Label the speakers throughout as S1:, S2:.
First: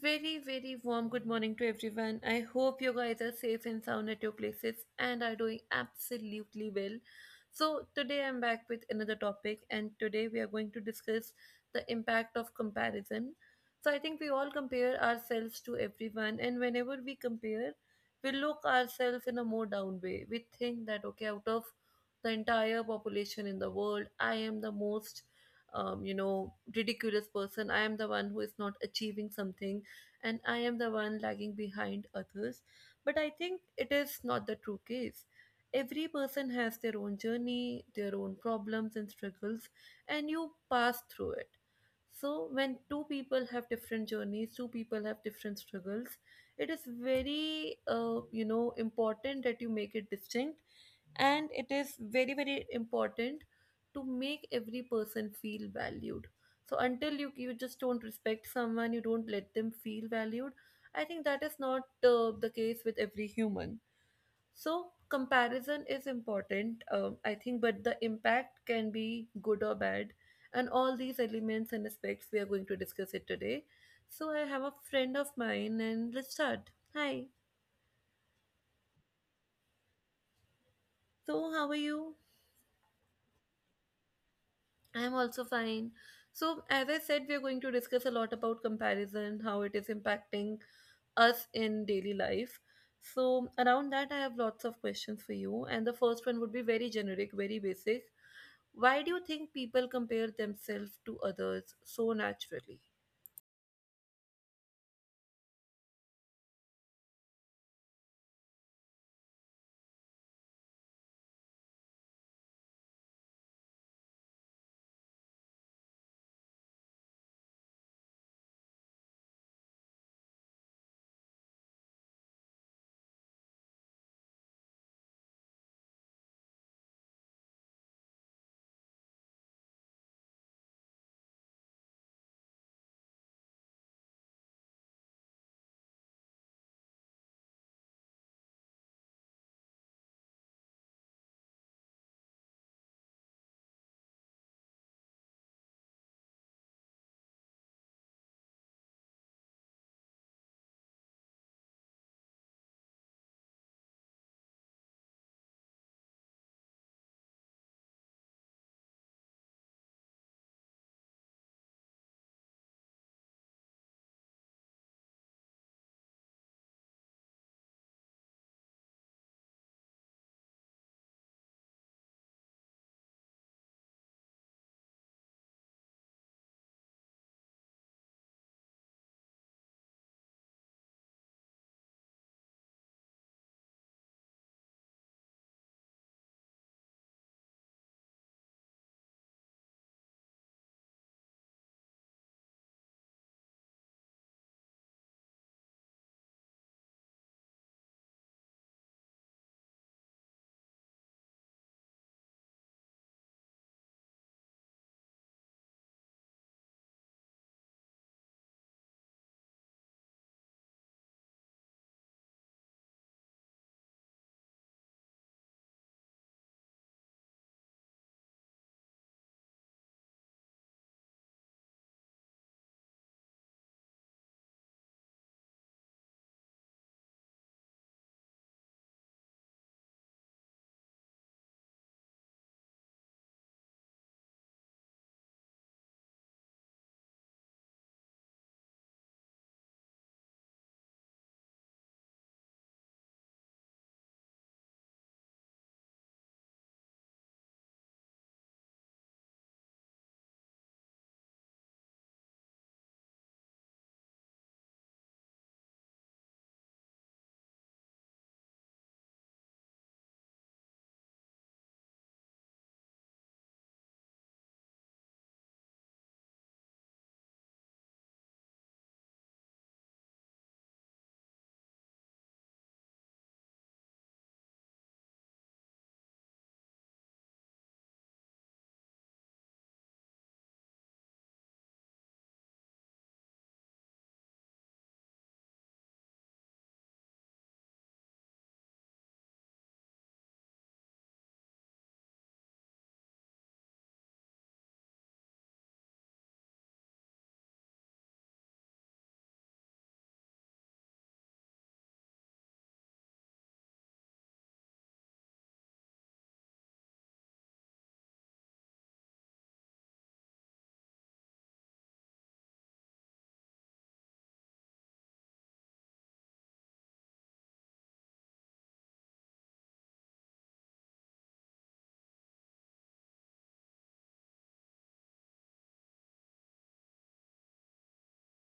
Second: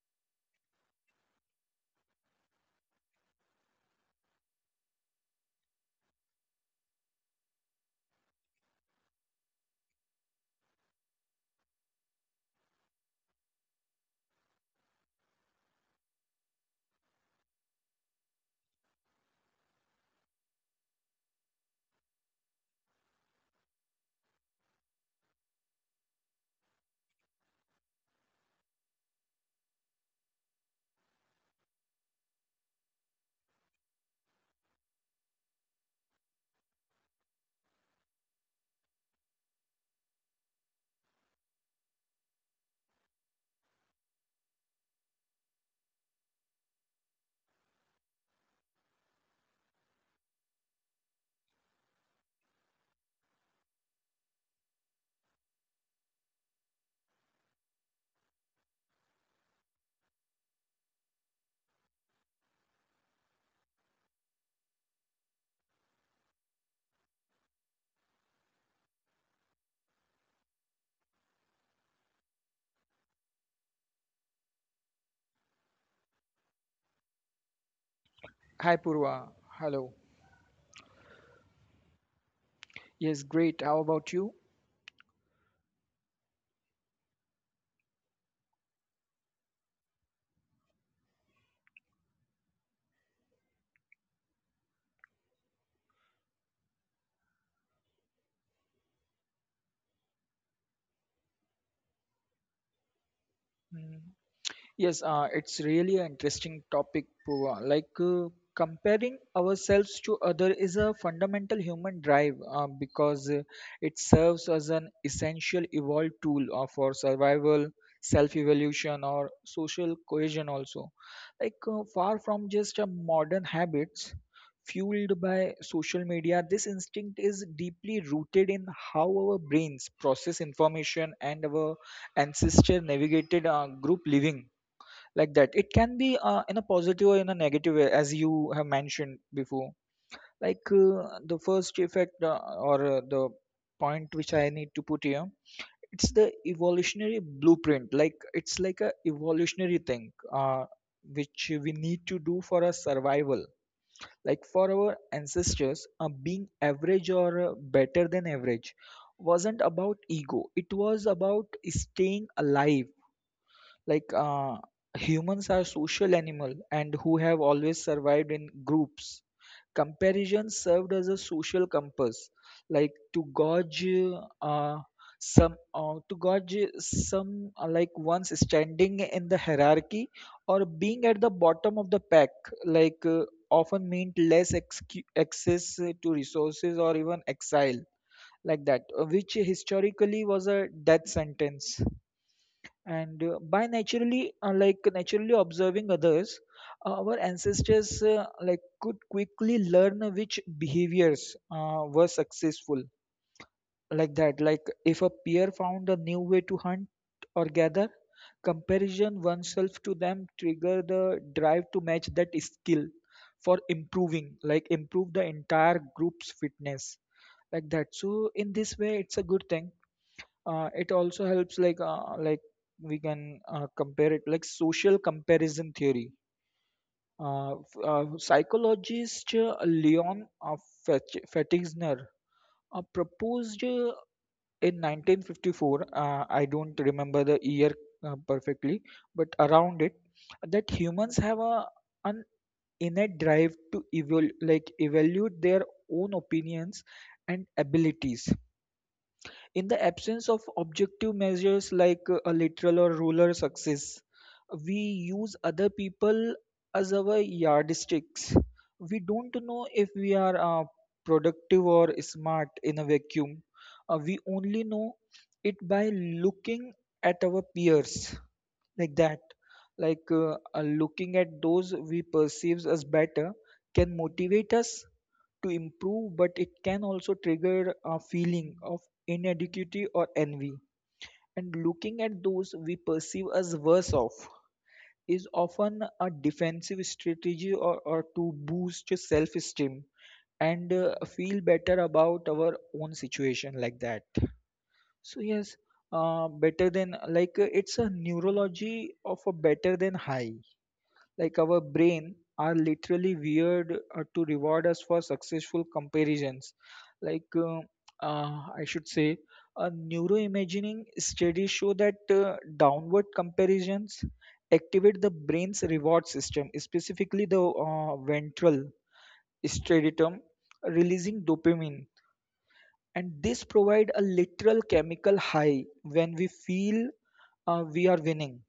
S1: very, very warm good morning to everyone. I hope you guys are safe and sound at your places and are doing absolutely well. So, today I'm back with another topic, and today we are going to discuss the impact of comparison. So, I think we all compare ourselves to everyone, and whenever we compare, we look ourselves in a more down way. We think that, okay, out of the entire population in the world, I am the most ridiculous person. I am the one who is not achieving something, and I am the one lagging behind others. But I think it is not the true case. Every person has their own journey, their own problems and struggles, and you pass through it. So when two people have different journeys, two people have different struggles, it is very important that you make it distinct. And it is very, very important to make every person feel valued. So until you just don't respect someone, you don't let them feel valued. I think that is not the case with every human. So comparison is important, I think, but the impact can be good or bad. And all these elements and aspects we are going to discuss it today. So I have a friend of mine, and let's start. Hi.
S2: Hi Purva, hello.
S1: So how are you?
S2: Yes, great. How about you?
S1: I'm also fine. So, as I said, we're going to discuss a lot about comparison, how it is impacting us in daily life. So, around that, I have lots of questions for you. And the first one would be very generic, very basic. Why do you think people compare themselves to others so naturally?
S2: Mm. Yes, it's really an interesting topic, Pooja. Comparing ourselves to other is a fundamental human drive because it serves as an essential evolved tool for survival, self-evolution, or social cohesion. Also, far from just a modern habits fueled by social media, this instinct is deeply rooted in how our brains process information and our ancestor navigated group living like that. It can be in a positive or in a negative way as you have mentioned before. The first effect or the point which I need to put here, it's the evolutionary blueprint, like it's like a evolutionary thing which we need to do for our survival, like for our ancestors. Being average or better than average wasn't about ego, it was about staying alive. like uh, humans are social animal and who have always survived in groups. Comparison served as a social compass, like to gauge uh, some to gauge some, like one's standing in the hierarchy or being at the bottom of the pack, like uh, often meant less access to resources or even exile like that, which historically was a death sentence. And uh, by naturally uh, like naturally observing others, our ancestors, like could quickly learn which behaviors were successful, like that. Like if a peer found a new way to hunt or gather, comparison oneself to them trigger the drive to match that skill for improving like improve the entire group's fitness like that. So in this way it's a good thing. It also helps, like we can compare it, like social comparison theory. Psychologist Leon, Fetigner, proposed in 1954. I don't remember the year perfectly, but around it, that humans have a an innate drive to evaluate their own opinions and abilities. In the absence of objective measures, like a literal or ruler success, we use other people as our yardsticks. We don't know if we are productive or smart in a vacuum. We only know it by looking at our peers like that. Looking at those we perceive as better can motivate us to improve, but it can also trigger a feeling of inadequacy or envy. And looking at those we perceive as worse off is often a defensive strategy, or to boost self esteem and feel better about our own situation like that. So yes, better than like it's a neurology of a better than high, like our brain are literally weird to reward us for successful comparisons. like uh, uh, I should say a neuroimaging studies show that downward comparisons activate the brain's reward system, specifically the ventral striatum, releasing dopamine, and this provide a literal chemical high when we feel we are winning.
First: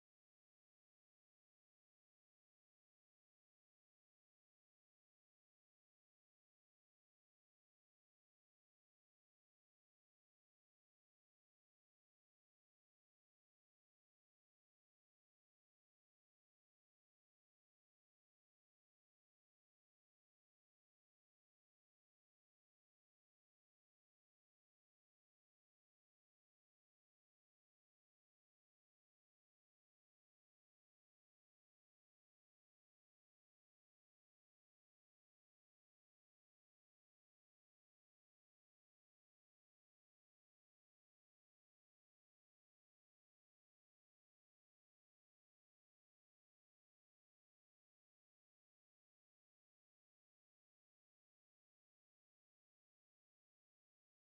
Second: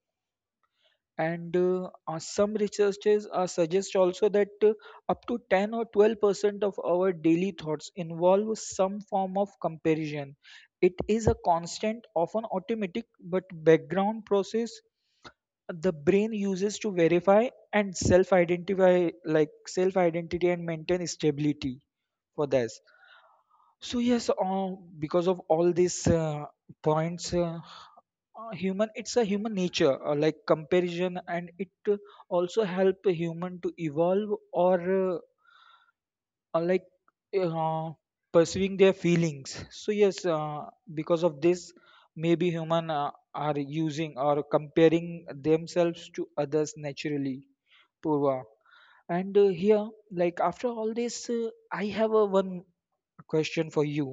S2: And some researchers suggest also that up to 10 or 12% of our daily thoughts involve some form of comparison. It is a constant, often automatic, but background process the brain uses to verify and self identify, like self identity, and maintain stability for this. So, yes, because of all these points, human it's a human nature, like comparison, and it also help a human to evolve or like uh, pursuing their feelings. So yes, because of this, maybe human are using or comparing themselves to others naturally, Purva. And here, like after all this, I have a one question for you.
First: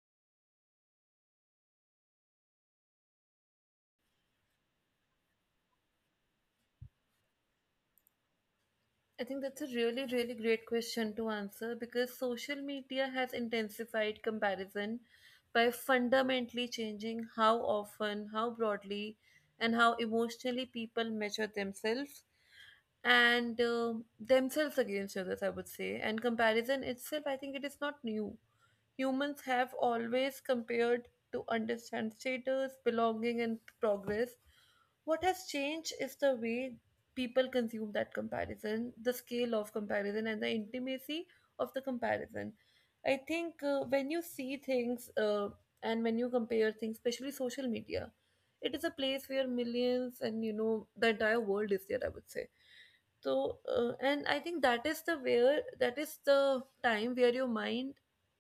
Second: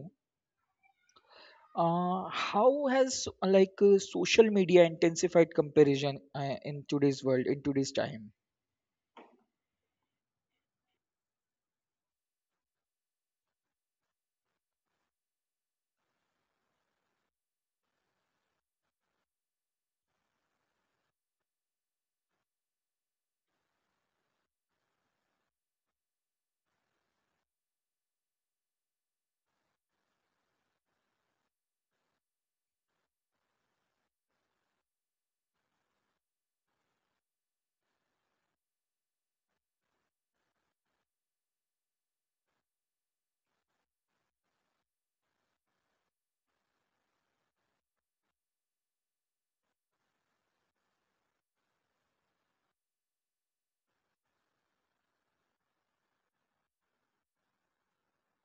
S2: How has social media intensified comparison in today's world, in today's time?
S1: I think that's a really, really great question to answer because social media has intensified comparison by fundamentally changing how often, how broadly, and how emotionally people measure themselves and themselves against others, I would say. And comparison itself, I think it is not new. Humans have always compared to understand status, belonging, and progress. What has changed is the way people consume that comparison, the scale of comparison, and the intimacy of the comparison. I think when you see things and when you compare things, especially social media, it is a place where millions and you know the entire world is there, I would say. So and I think that is the time where your mind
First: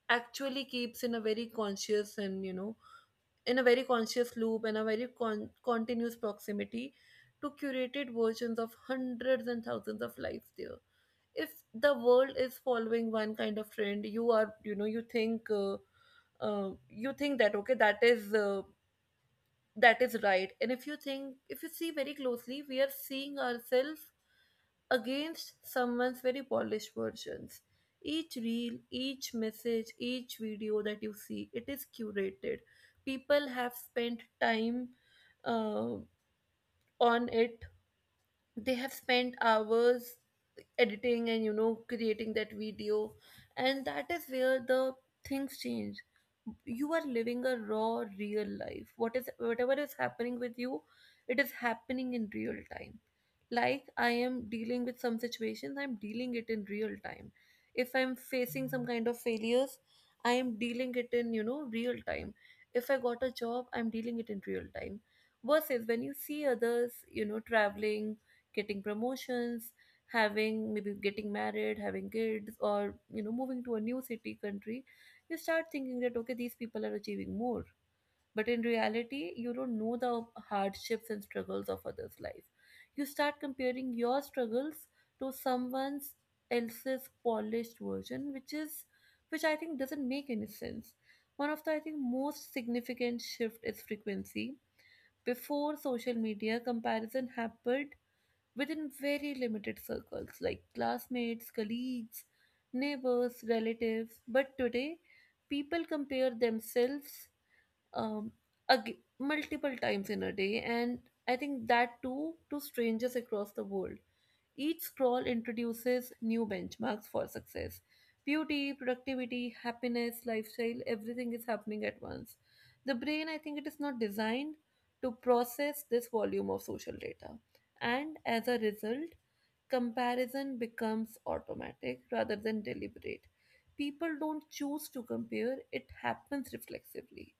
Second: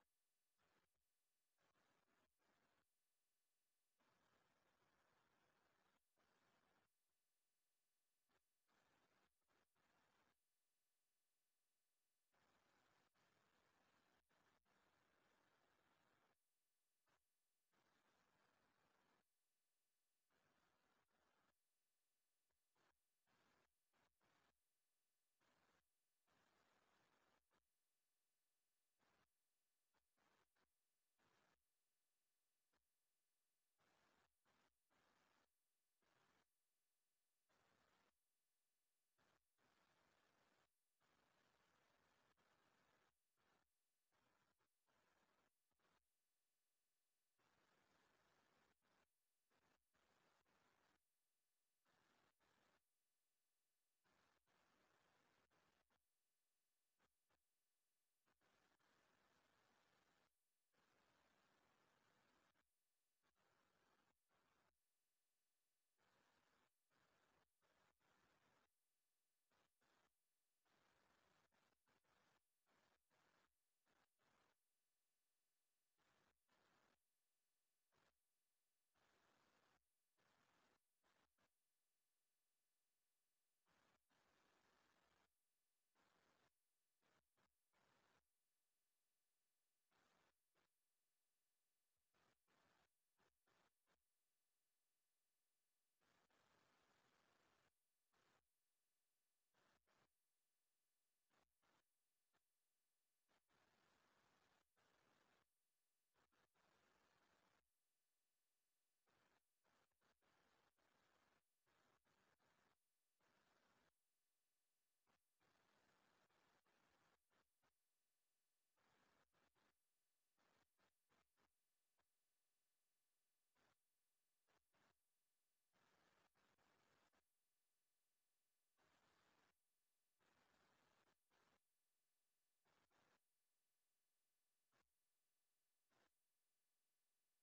S1: actually keeps in a very conscious and you know in a very conscious loop and a very continuous proximity to curated versions of hundreds and thousands of lives there. If the world is following one kind of trend, you are, you know, you think that okay, that is right. And if you think, if you see very closely, we are seeing ourselves against someone's very polished versions. Each reel, each message, each video that you see, it is curated. People have spent time uh, on it. They have spent hours editing and creating that video. And that is where the things change. You are living a raw real life. What is, whatever is happening with you, it is happening in real time. Like I am dealing with some situations, I'm dealing it in real time. If I'm facing some kind of failures, I am dealing it in, you know, real time. If I got a job, I'm dealing it in real time. Versus when you see others, you know, traveling, getting promotions, having, maybe getting married, having kids, or you know, moving to a new city, country, you start thinking that okay, these people are achieving more. But in reality, you don't know the hardships and struggles of others' life. You start comparing your struggles to someone's else's polished version, which I think doesn't make any sense. One of the, I think, most significant shift is frequency. Before social media, comparison happened within very limited circles like classmates, colleagues, neighbors, relatives. But today, people compare themselves um, multiple times in a day, and I think that too to strangers across the world. Each scroll introduces new benchmarks for success. Beauty, productivity, happiness, lifestyle, everything is happening at once. The brain, I think it is not designed to process this volume of social data. And as a result, comparison becomes automatic rather than deliberate. People don't choose to compare, it happens reflexively.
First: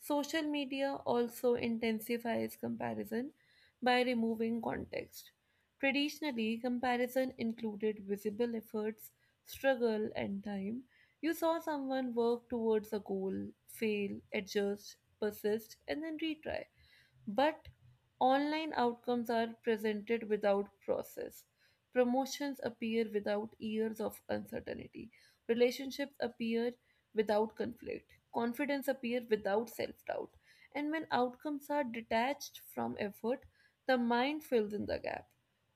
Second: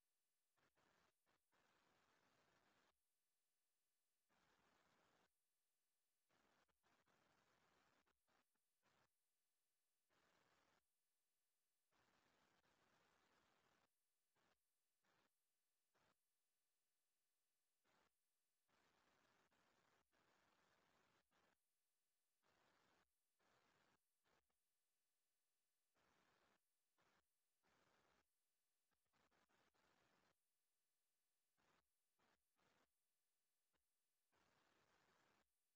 S1: Social media also intensifies comparison by removing context. Traditionally, comparison included visible efforts, struggle, and time. You saw someone work towards a goal, fail, adjust, persist, and then retry. But online outcomes are presented without process. Promotions appear without years of uncertainty. Relationships appear without conflict. Confidence appears without self doubt. And when outcomes are detached from effort, the mind fills in the gap,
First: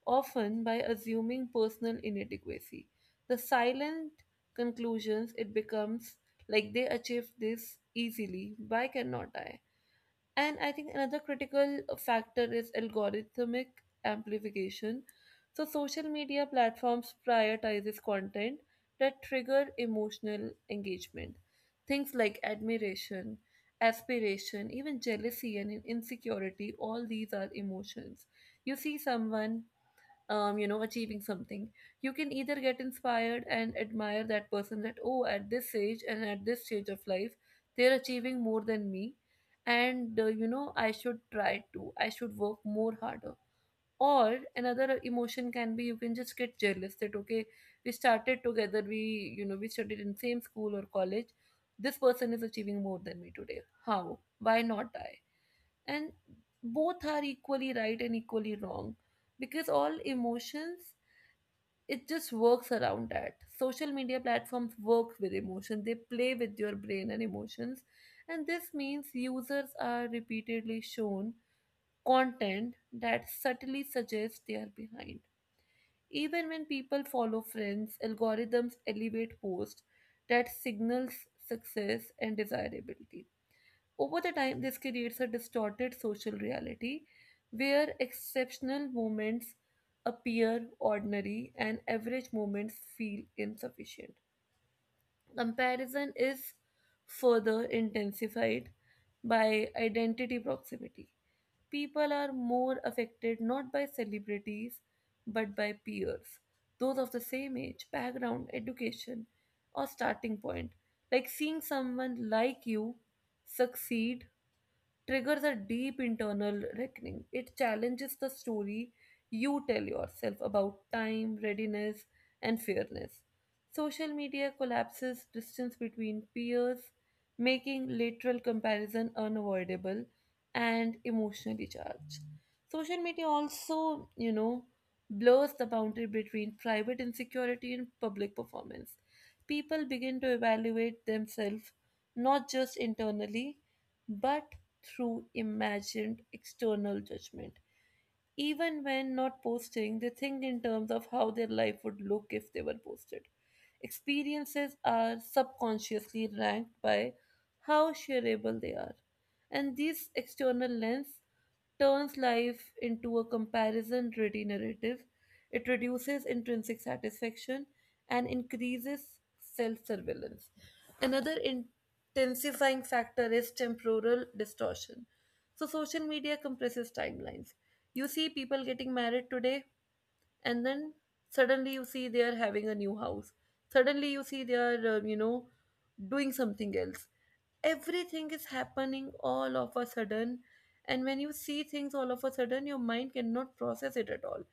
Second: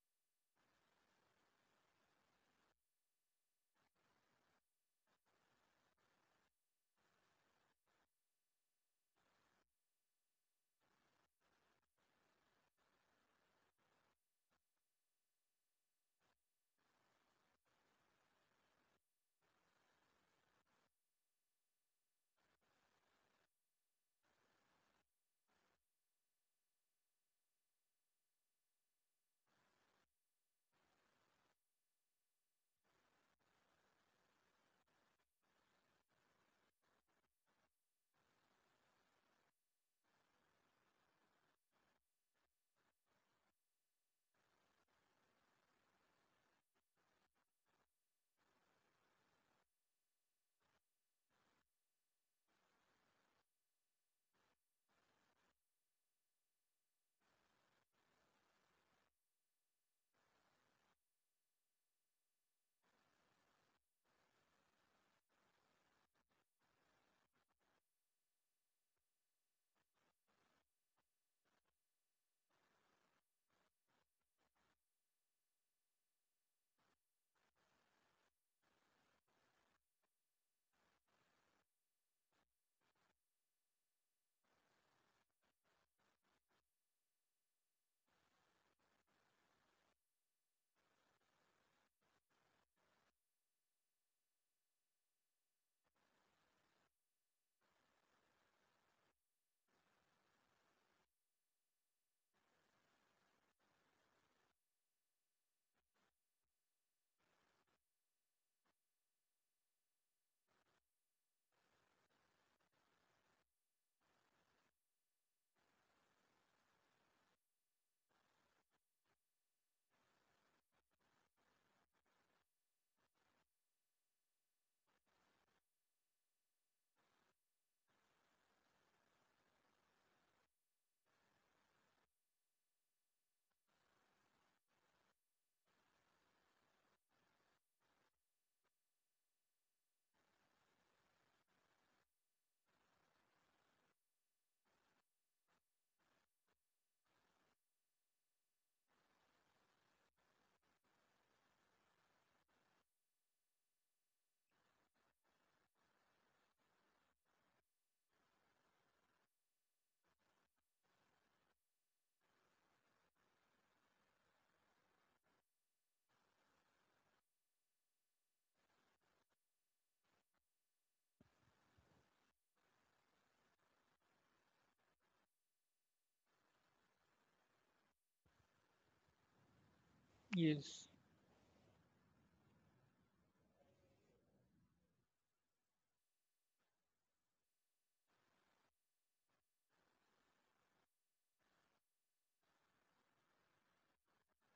S1: often by assuming personal inadequacy. The silent conclusions it becomes like they achieved this easily, why cannot I? And I think another critical factor is algorithmic amplification. So social media platforms prioritizes content that trigger emotional engagement. Things like admiration, aspiration, even jealousy and insecurity, all these are emotions. You see someone achieving something. You can either get inspired and admire that person that, oh, at this age and at this stage of life, they're achieving more than me. And I should work more harder. Or another emotion can be you can just get jealous that, okay, we started together, we, you know, we studied in same school or college. This person is achieving more than me today. How? Why not? And both are equally right and equally wrong, because all emotions, it just works around that. Social media platforms work with emotion, they play with your brain and emotions. And this means users are repeatedly shown content that subtly suggests they are behind. Even when people follow friends, algorithms elevate posts that signals success and desirability. Over the time, this creates a distorted social reality where exceptional moments appear ordinary and average moments feel insufficient. Comparison is further intensified by identity proximity. People are more affected not by celebrities but by peers, those of the same age, background, education, or starting point. Like seeing someone like you succeed triggers a deep internal reckoning. It challenges the story you tell yourself about time, readiness, and fairness. Social media collapses distance between peers, making lateral comparison unavoidable and emotionally charged. Social media also, you know, blurs the boundary between private insecurity and public performance. People begin to evaluate themselves not just internally, but through imagined external judgment. Even when not posting, they think in terms of how their life would look if they were posted. Experiences are subconsciously ranked by how shareable they are. And this external lens turns life into a comparison ready narrative. It reduces intrinsic satisfaction and increases self surveillance. Another intensifying factor is temporal distortion. So, social media compresses timelines. You see people getting married today, and
S2: Yes.
S1: then suddenly you see they are having a new house. Suddenly you see they are, doing something else. Everything is happening all of a sudden. And when you see things all of a sudden, your mind cannot process it at all.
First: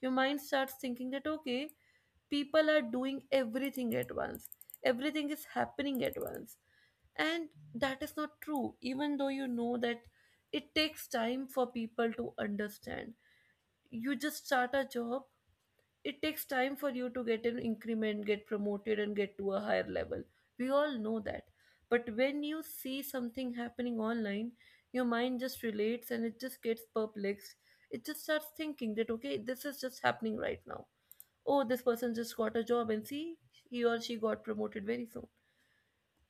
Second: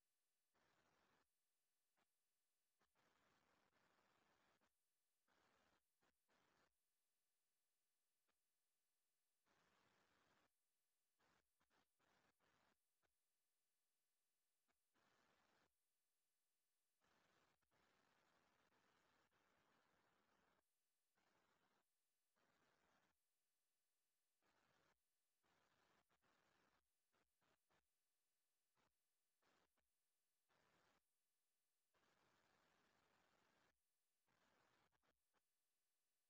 S1: Your mind starts thinking that okay, people are doing everything at once, everything is happening at once. And that is not true. Even though you know that, it takes time for people to understand. You just start a job, it takes time for you to get an increment, get promoted, and get to a higher level. We all know that. But when you see something happening online, your mind just relates and it just gets perplexed. It just starts thinking that, okay, this is just happening right now. Oh, this person just got a job and see, he or she got promoted very soon.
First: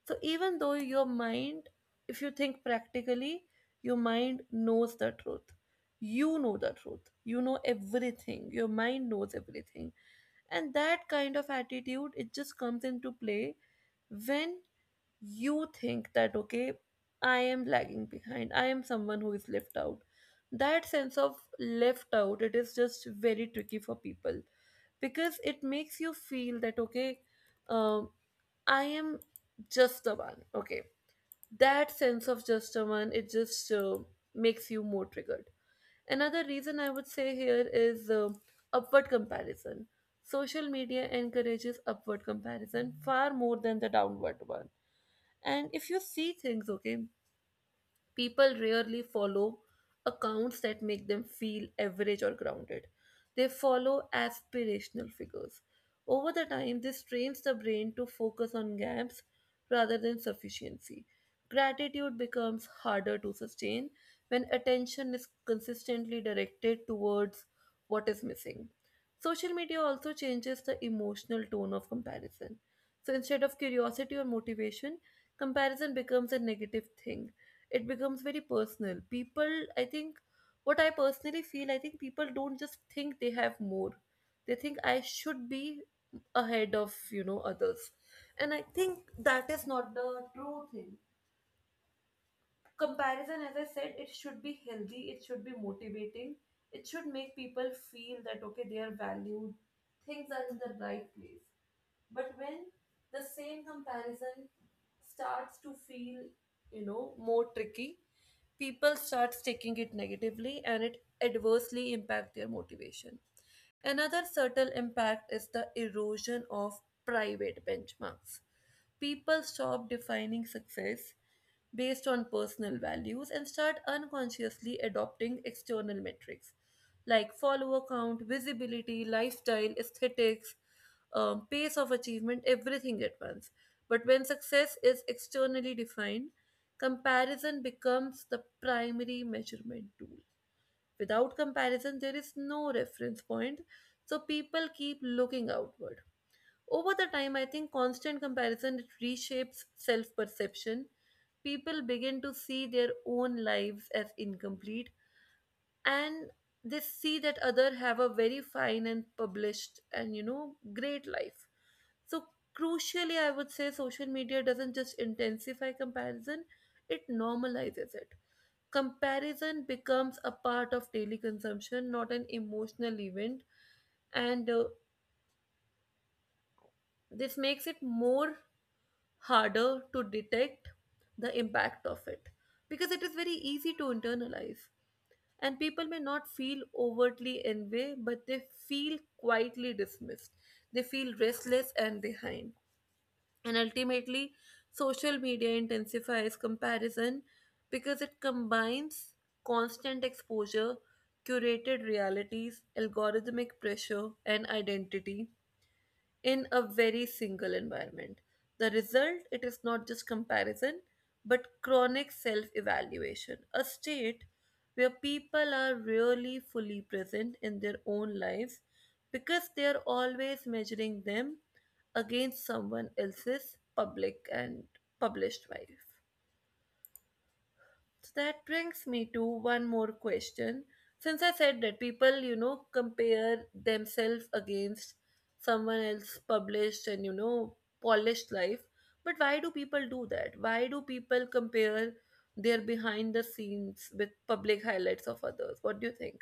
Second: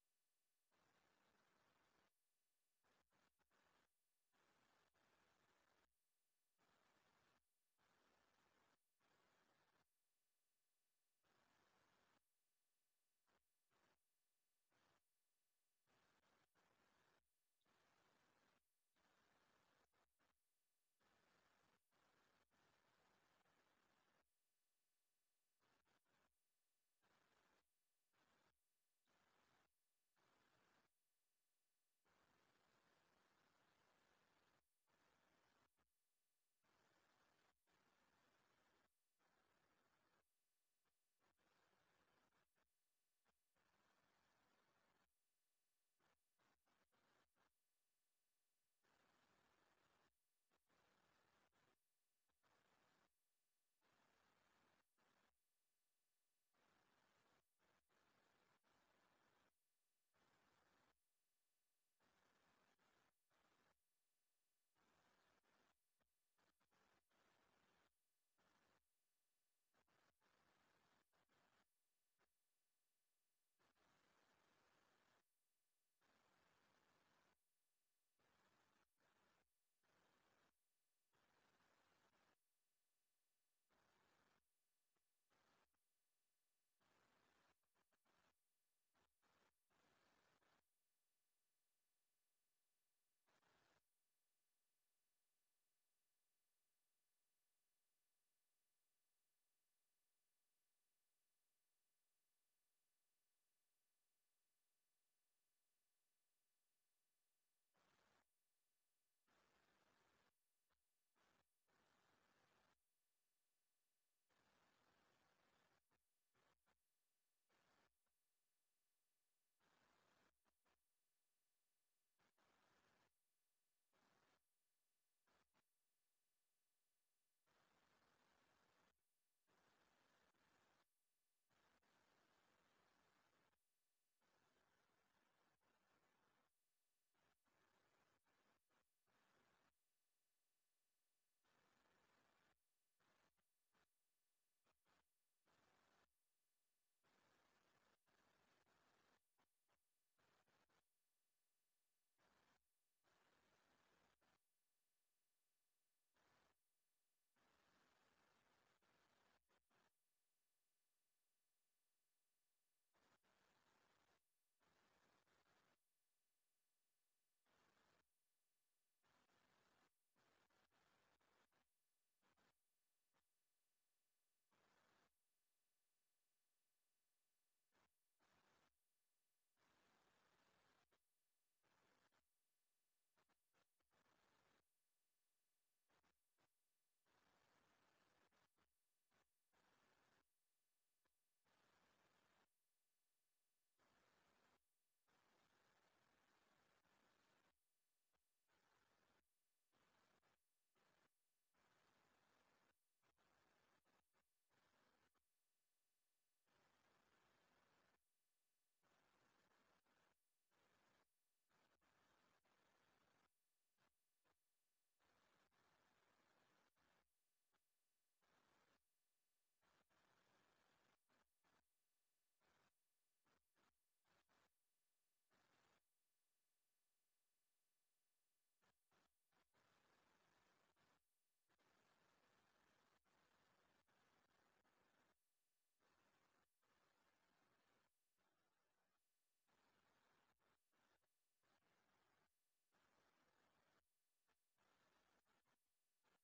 S1: So even though your mind, if you think practically, your mind knows the truth. You know the truth. You know everything. Your mind knows everything. And that kind of attitude, it just comes into play when you think that okay, I am lagging behind, I am someone who is left out. That sense of left out, it is just very tricky for people, because it makes you feel that okay, um, I am just the one, okay. That sense of just the one, it just makes you more triggered. Another reason I would say here is upward comparison. Social media encourages upward comparison far more than the downward one. And if you see things, okay, people rarely follow accounts that make them feel average or grounded. They follow aspirational figures. Over the time, this trains the brain to focus on gaps rather than sufficiency. Gratitude becomes harder to sustain when attention is consistently directed towards what is missing. Social media also changes the emotional tone of comparison. So instead of curiosity or motivation, comparison becomes a negative thing. It becomes very personal. People, I think, what I personally feel, I think people don't just think they have more. They think I should be ahead of others. And I think that is not the true thing. Comparison, as I said, it should be healthy, it should be motivating, it should make people feel that, okay, they are valued, things are in the right place. But when the same comparison starts to feel more tricky, people start taking it negatively and it adversely impact their motivation. Another subtle impact is the erosion of private benchmarks. People stop defining success based on personal values and start unconsciously adopting external metrics like follower count, visibility, lifestyle, aesthetics, pace of achievement, everything at once. But when success is externally defined, comparison becomes the primary measurement tool. Without comparison, there is no reference point, so people keep looking outward. Over the time, I think constant comparison reshapes self perception. People begin to see their own lives as incomplete, and they see that other have a very fine and published and great life. So, crucially, I would say social media doesn't just intensify comparison, it normalizes it. Comparison becomes a part of daily consumption, not an emotional event, and this makes it more harder to detect the impact of it, because it is very easy to internalize, and people may not feel overtly envy, but they feel quietly dismissed, they feel restless and behind. And ultimately, social media intensifies comparison because it combines constant exposure, curated realities, algorithmic pressure, and identity in a very single environment. The result, it is not just comparison, but chronic self evaluation, a state where people are really fully present in their own lives because they are always measuring them against someone else's public and published life. So that brings me to one more question. Since I said that people compare themselves against someone else published and polished life, but why do people do that? Why do people compare their behind the scenes with public highlights of others? What do you think?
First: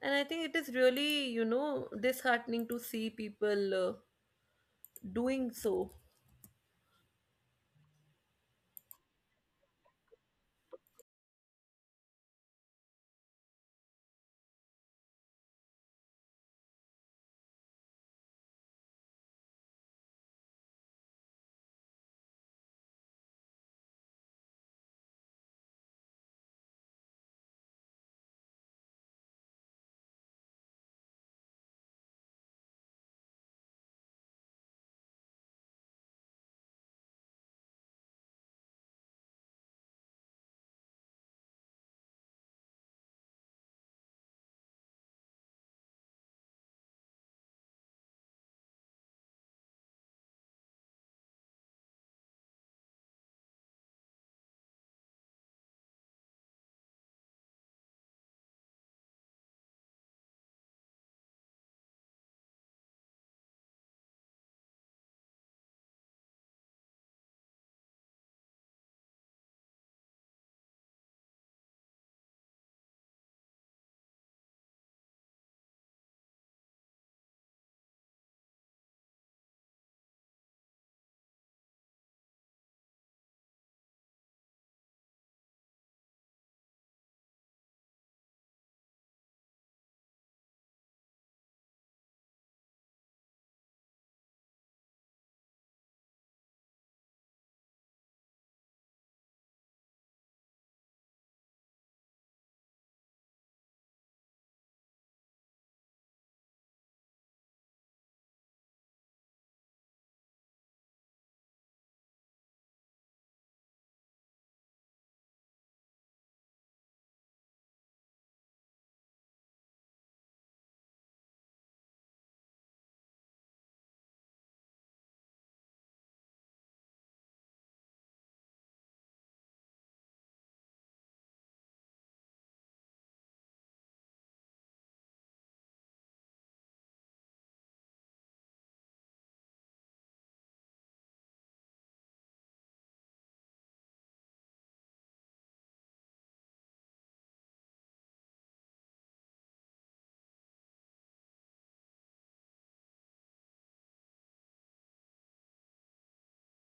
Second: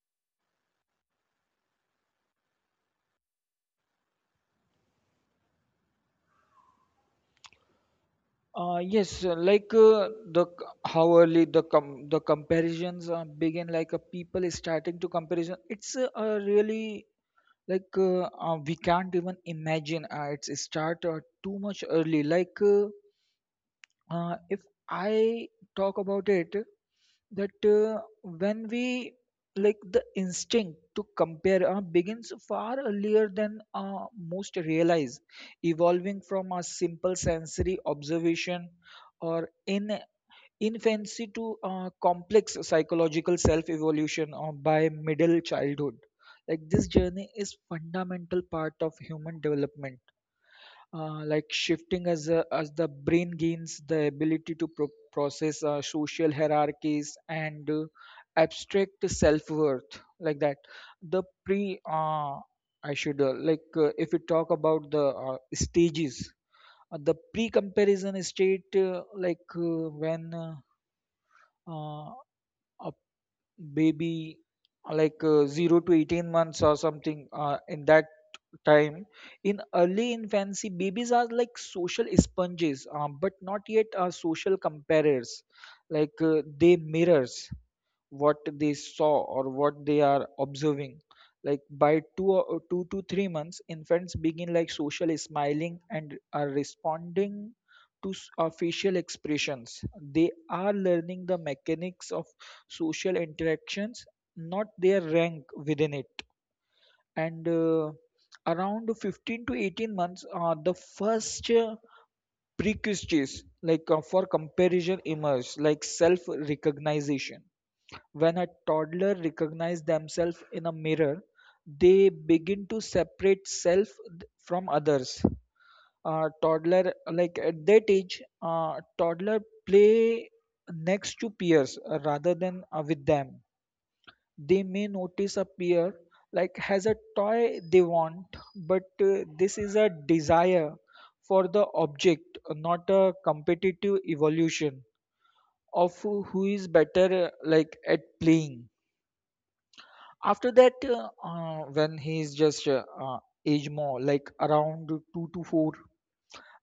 S1: And I think it is really disheartening to see people doing so.
S2: How early the comparisons begin, people is starting to comparison. It's really, we can't even imagine. It's start too much early. If I talk about it, that when we like the instinct to compare begins far earlier than most realize, evolving from a simple sensory observation or in infancy to complex psychological self-evolution by middle childhood. Like this journey is fundamental part of human development, like shifting as the brain gains the ability to process social hierarchies and abstract self-worth like that. The pre I should like if we talk about the stages, the pre-comparison state, like when uh, a baby, 0 to 18 months or something in that time. In early infancy, babies are like social sponges, but not yet social comparers, they mirrors what they saw or what they are observing. Like by 2 or 2 to 3 months, infants begin like social smiling and are responding to facial expressions. They are learning the mechanics of social interactions, not their rank within it. And around 15 to 18 months, the first precursors for comparison emerge, like self recognition, when a toddler recognizes themselves in a mirror, they begin to separate from others. Toddler, like at that age, toddler play next to peers rather than with them. They may notice a peer like has a toy they want, but this is a desire for the object, not a competitive evolution of who is better like at playing. After that, when he's just age more, like around two to four,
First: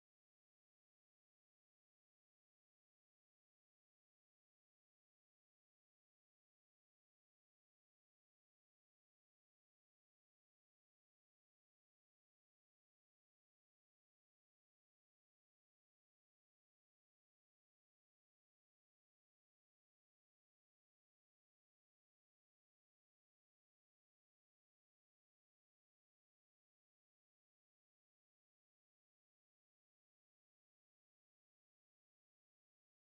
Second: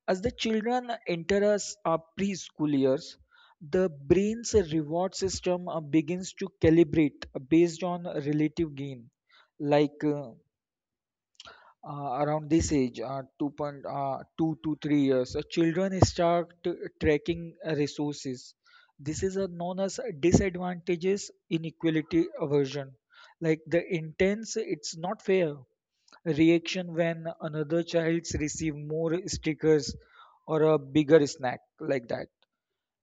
S2: as the children enter us preschool years, the brain's reward system begins to calibrate based on relative gain, like. Around this age, uh, 2.2 uh, two to 3 years, children start tracking resources. This is known as disadvantages inequality aversion. Like the intense, it's not fair reaction when another child's receive more stickers or a bigger snack like that.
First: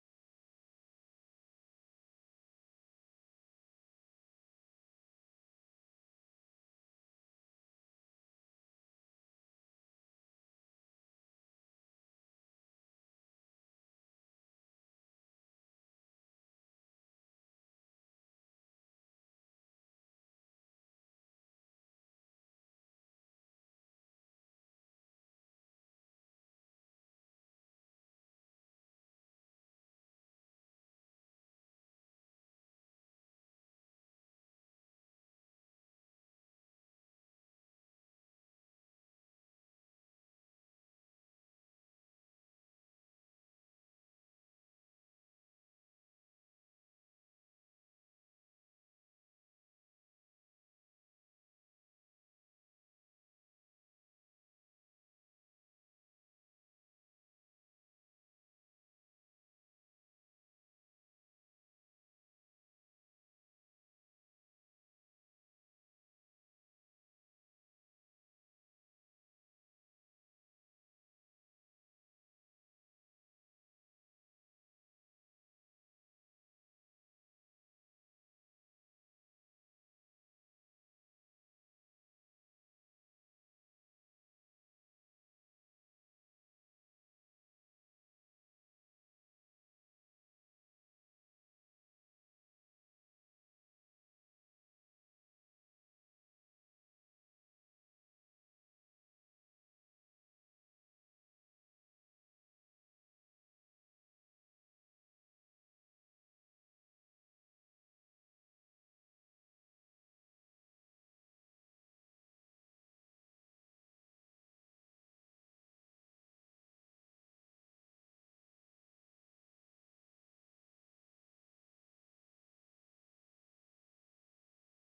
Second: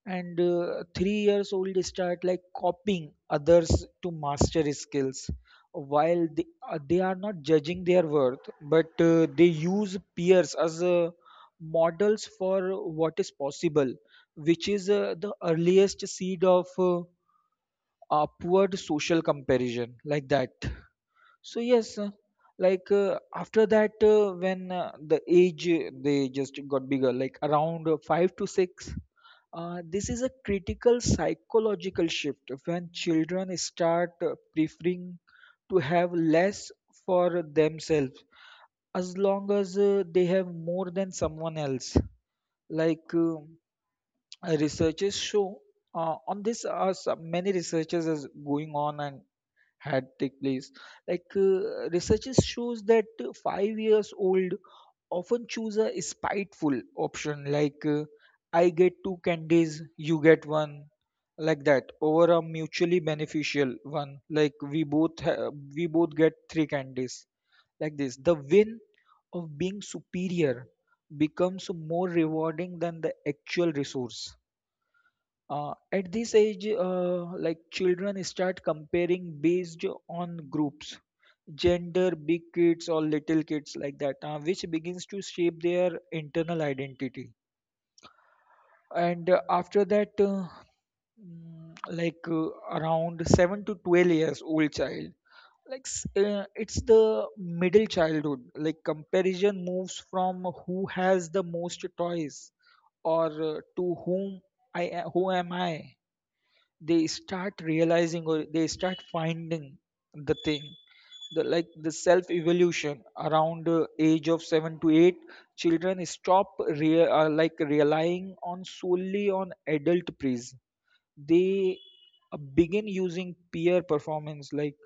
S2: And 3 years old start like copying others to master skills, while they are not judging their worth, but they use peers as models for what is possible, which is the earliest seed of upward social comparison like that. So yes, after that, when the age, they just got bigger, like around 5 to 6. This is a critical psychological shift when children start preferring to have less for themselves as long as they have more than someone else. Like uh, researchers show on this, are some many researchers is going on and had take place. Researches shows that 5 years old often choose a spiteful option, I get two candies, you get one, like that, over a mutually beneficial one. Like we both get three candies, like this. The win of being superior becomes more rewarding than the actual resource. At this age, like children start comparing based on groups, gender, big kids or little kids like that, which begins to shape their internal identity. And after that, mm, like around 7 to 12 years old child, it's the middle childhood. Like comparison moves from who has the most toys, or to whom who am I. They start realizing or they start finding the thing, the self evolution, around age of 7 to 8, children stop relying on solely on adult praise. They begin using peer performance like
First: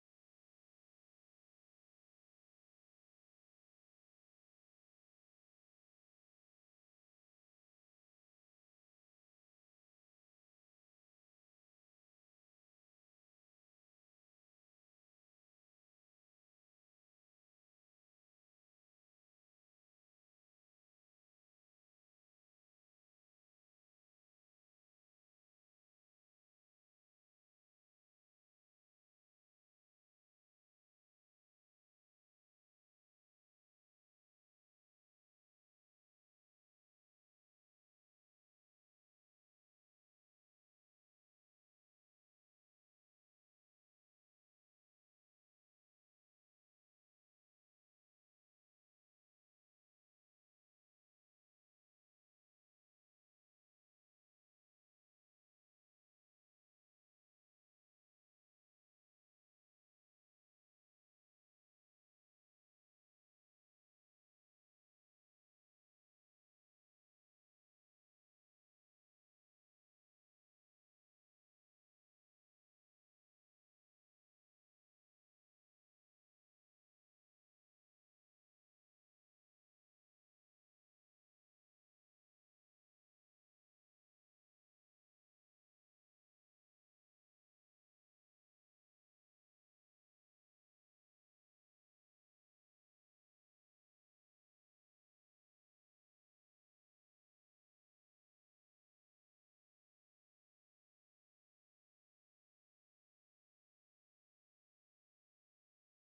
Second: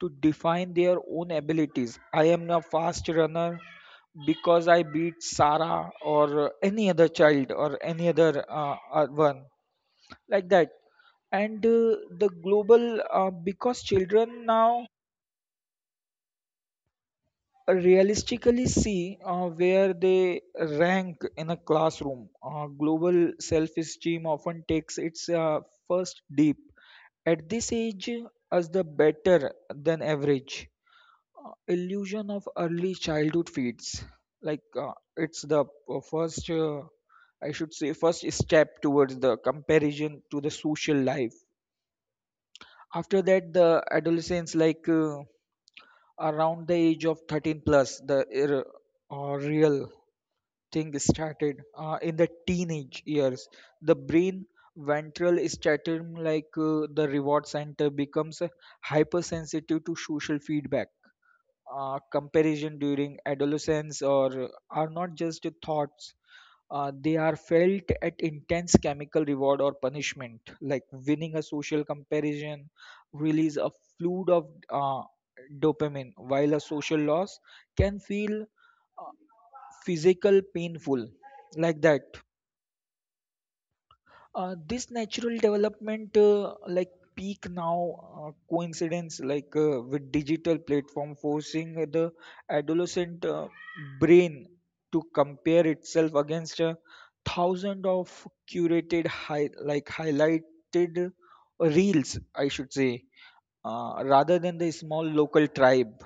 S2: to define their own abilities. I am a fast runner because I beat Sarah, or any other child, or any other one, like that. And the global, because children now realistically see where they rank in a classroom, global self-esteem often takes its first dip at this age, as the better than average illusion of early childhood feeds, like it's the p- first I should say first step towards the comparison to the social life. After that, the adolescents, around the age of 13 plus, real thing started in the teenage years. The brain ventral stratum, the reward center, becomes hypersensitive to social feedback. Comparison during adolescence or are not just thoughts, they are felt at intense chemical reward or punishment, like winning a social comparison, release a flood of dopamine, while a social loss can feel uh, physical painful, like that. This natural development, peak now, coincidence with digital platform forcing the adolescent brain to compare itself against a thousand of curated high, like highlighted reels, I should say, rather than the small local tribe.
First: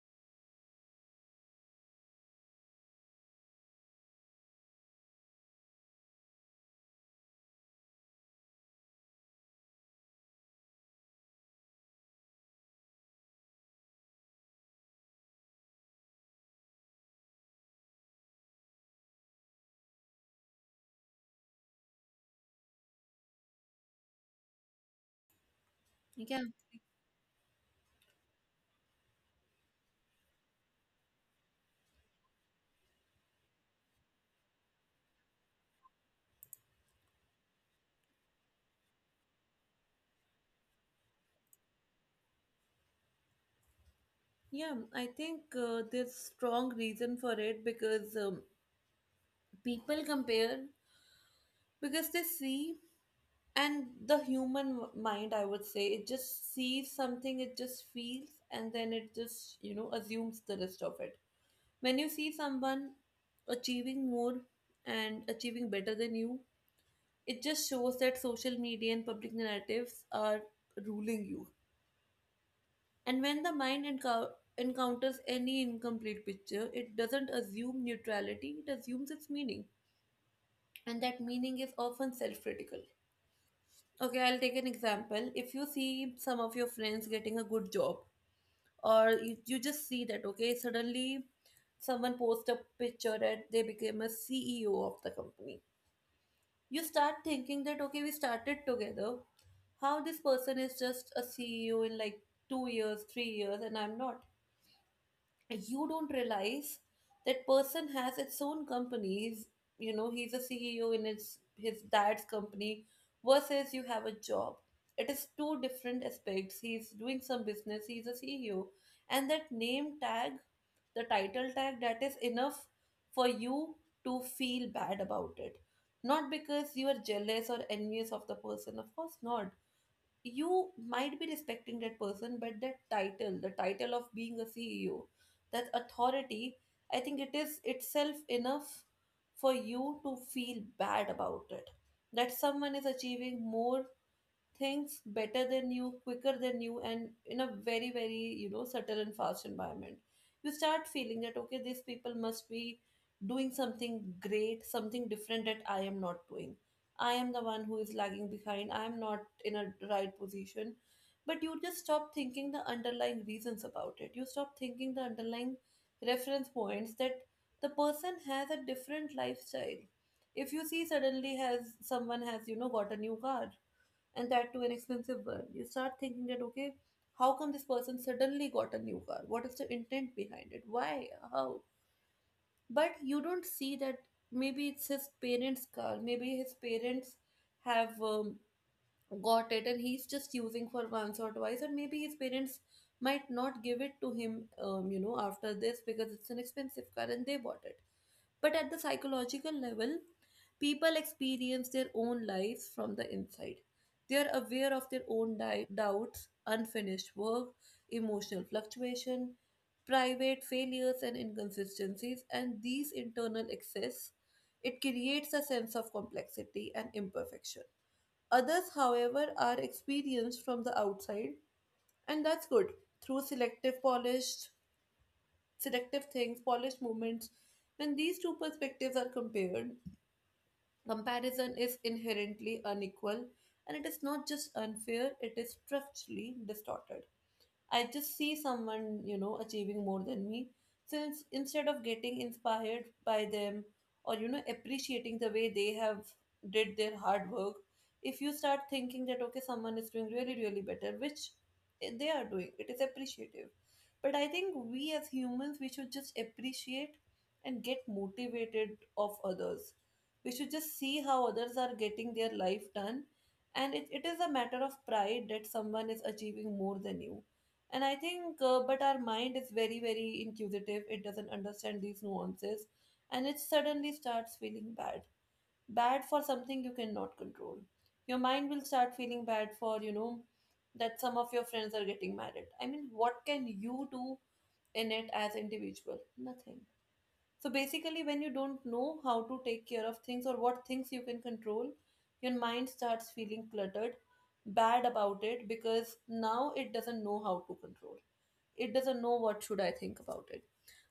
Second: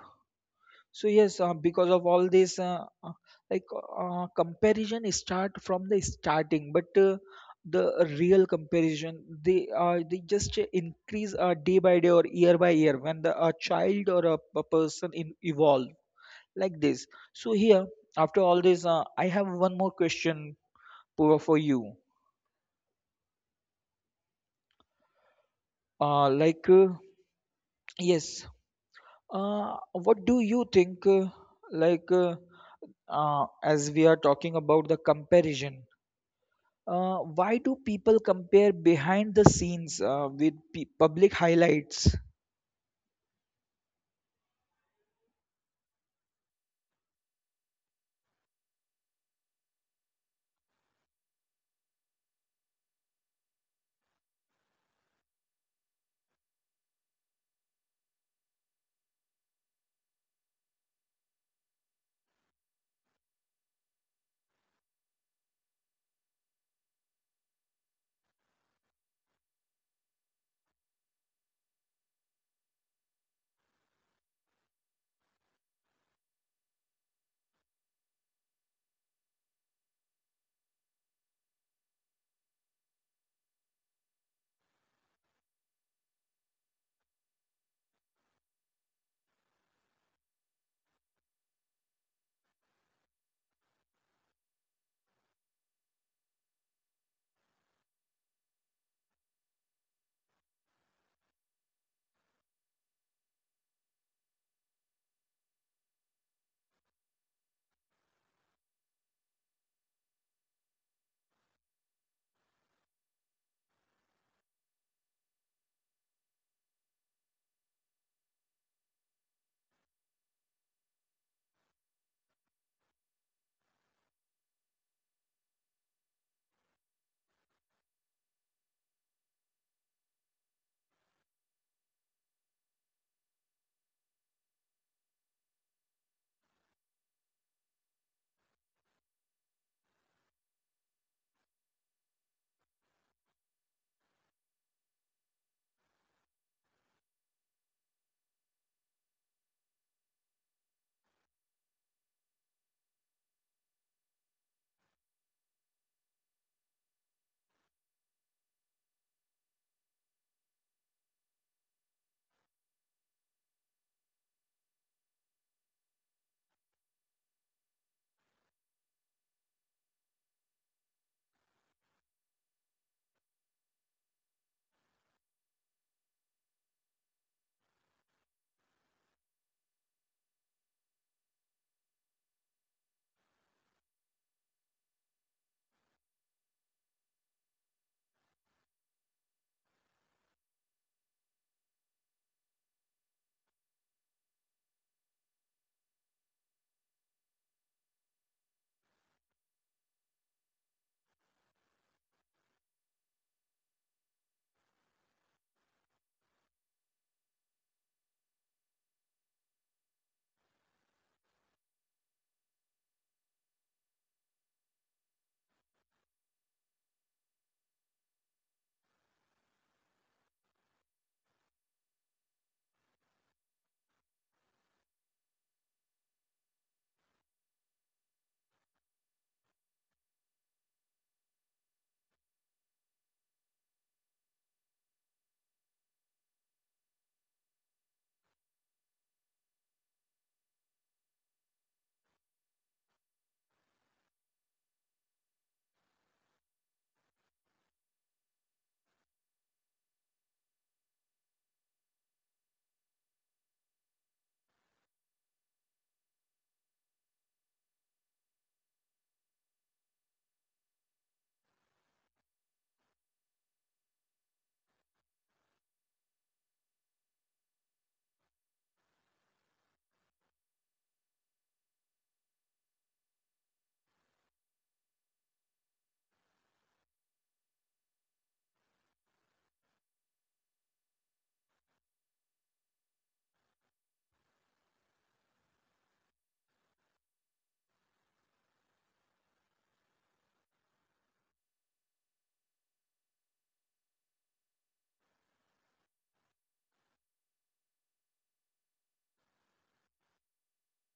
S2: So yes, because of all this, comparison start from the starting, but the real comparison, they just increase day by day or year by year when the a child or a person in evolve, like this. So here, after all this, I have one more question for you. uh,
S1: Yeah.
S2: like uh, yes. What do you think, like uh, as we are talking about the comparison, uh, why do people compare behind the scenes with public highlights?
S1: Yeah, I think there's strong reason for it because people compare because they see, and the human mind, I would say, it just sees something, it just feels, and then it just assumes the rest of it. When you see someone achieving more and achieving better than you, it just shows that social media and public narratives are ruling you. And when the mind encounters any incomplete picture, it doesn't assume neutrality, it assumes its meaning, and that meaning is often self-critical. Okay, I'll take an example. If you see some of your friends getting a good job, or you just see that, okay, suddenly someone posts a picture and they became a CEO of the company. You start thinking that, okay, we started together. How this person is just a CEO in like 2 years, 3 years, and I'm not. You don't realize that person has its own companies, he's a CEO in his dad's company versus you have a job. It is two different aspects. He's doing some business, he's a CEO, and that name tag, the title tag, that is enough for you to feel bad about it. Not because you are jealous or envious of the person, of course not. You might be respecting that person, but that title, the title of being a CEO, that authority, I think it is itself enough for you to feel bad about it, that someone is achieving more things better than you, quicker than you, and in a very, very, subtle and fast environment. You start feeling that, okay, these people must be doing something great, something different that I am not doing. I am the one who is lagging behind. I am not in a right position. But you just stop thinking the underlying reasons about it. You stop thinking the underlying reference points, that the person has a different lifestyle. If you see suddenly has someone has got a new car, and that too an expensive one. You start thinking that, okay, how come this person suddenly got a new car? What is the intent behind it? Why? How? But you don't see that maybe it's his parents' car, maybe his parents have got it, and he's just using for once or twice, and maybe his parents might not give it to him after this because it's an expensive car and they bought it. But at the psychological level, people experience their own lives from the inside. They are aware of their own doubts, unfinished work, emotional fluctuation, private failures and inconsistencies, and these internal excess, it creates a sense of complexity and imperfection. Others, however, are experienced from the outside, and that's good, through selective polished, selective things, polished movements. When these two perspectives are compared, comparison is inherently unequal, and it is not just unfair; it is structurally distorted. I just see someone achieving more than me. Since instead of getting inspired by them, or appreciating the way they have did their hard work, if you start thinking that, okay, someone is doing really, really better, which they are doing, it is appreciative. But I think we as humans, we should just appreciate and get motivated of others. We should just see how others are getting their life done. And it is a matter of pride that someone is achieving more than you. And I think, but our mind is very, very inquisitive. It doesn't understand these nuances. And it suddenly starts feeling bad. Bad for something you cannot control. Your mind will start feeling bad for that some of your friends are getting married. I mean, what can you do in it as individual? Nothing. So basically, when you don't know how to take care of things or what things you can control, your mind starts feeling cluttered, bad about it, because now it doesn't know how to control, it doesn't know what should I think about it.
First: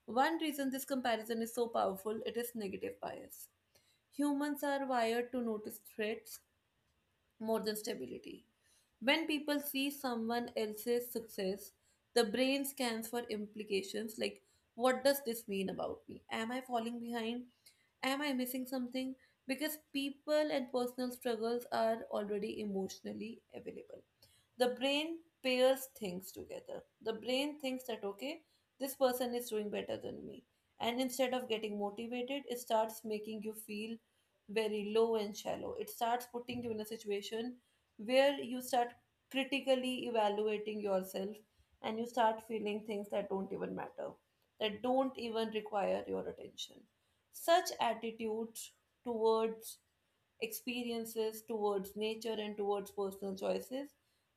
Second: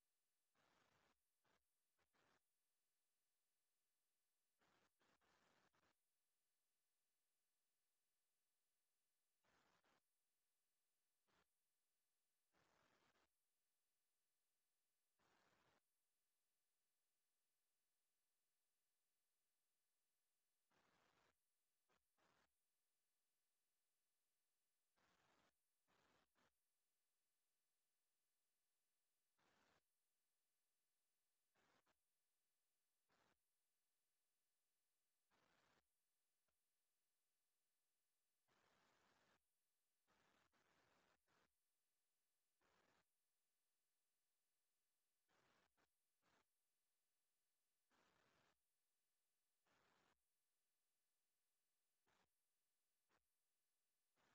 S1: One reason this comparison is so powerful, it is negative bias. Humans are wired to notice threats more than stability. When people see someone else's success, the brain scans for implications, like what does this mean about me, am I falling behind, am I missing something? Because people and personal struggles are already emotionally available, the brain pairs things together. The brain thinks that, okay, this person is doing better than me. And instead of getting motivated, it starts making you feel very low and shallow. It starts putting you in a situation where you start critically evaluating yourself, and you start feeling things that don't even matter, that don't even require your attention. Such attitudes towards experiences, towards nature, and towards personal choices,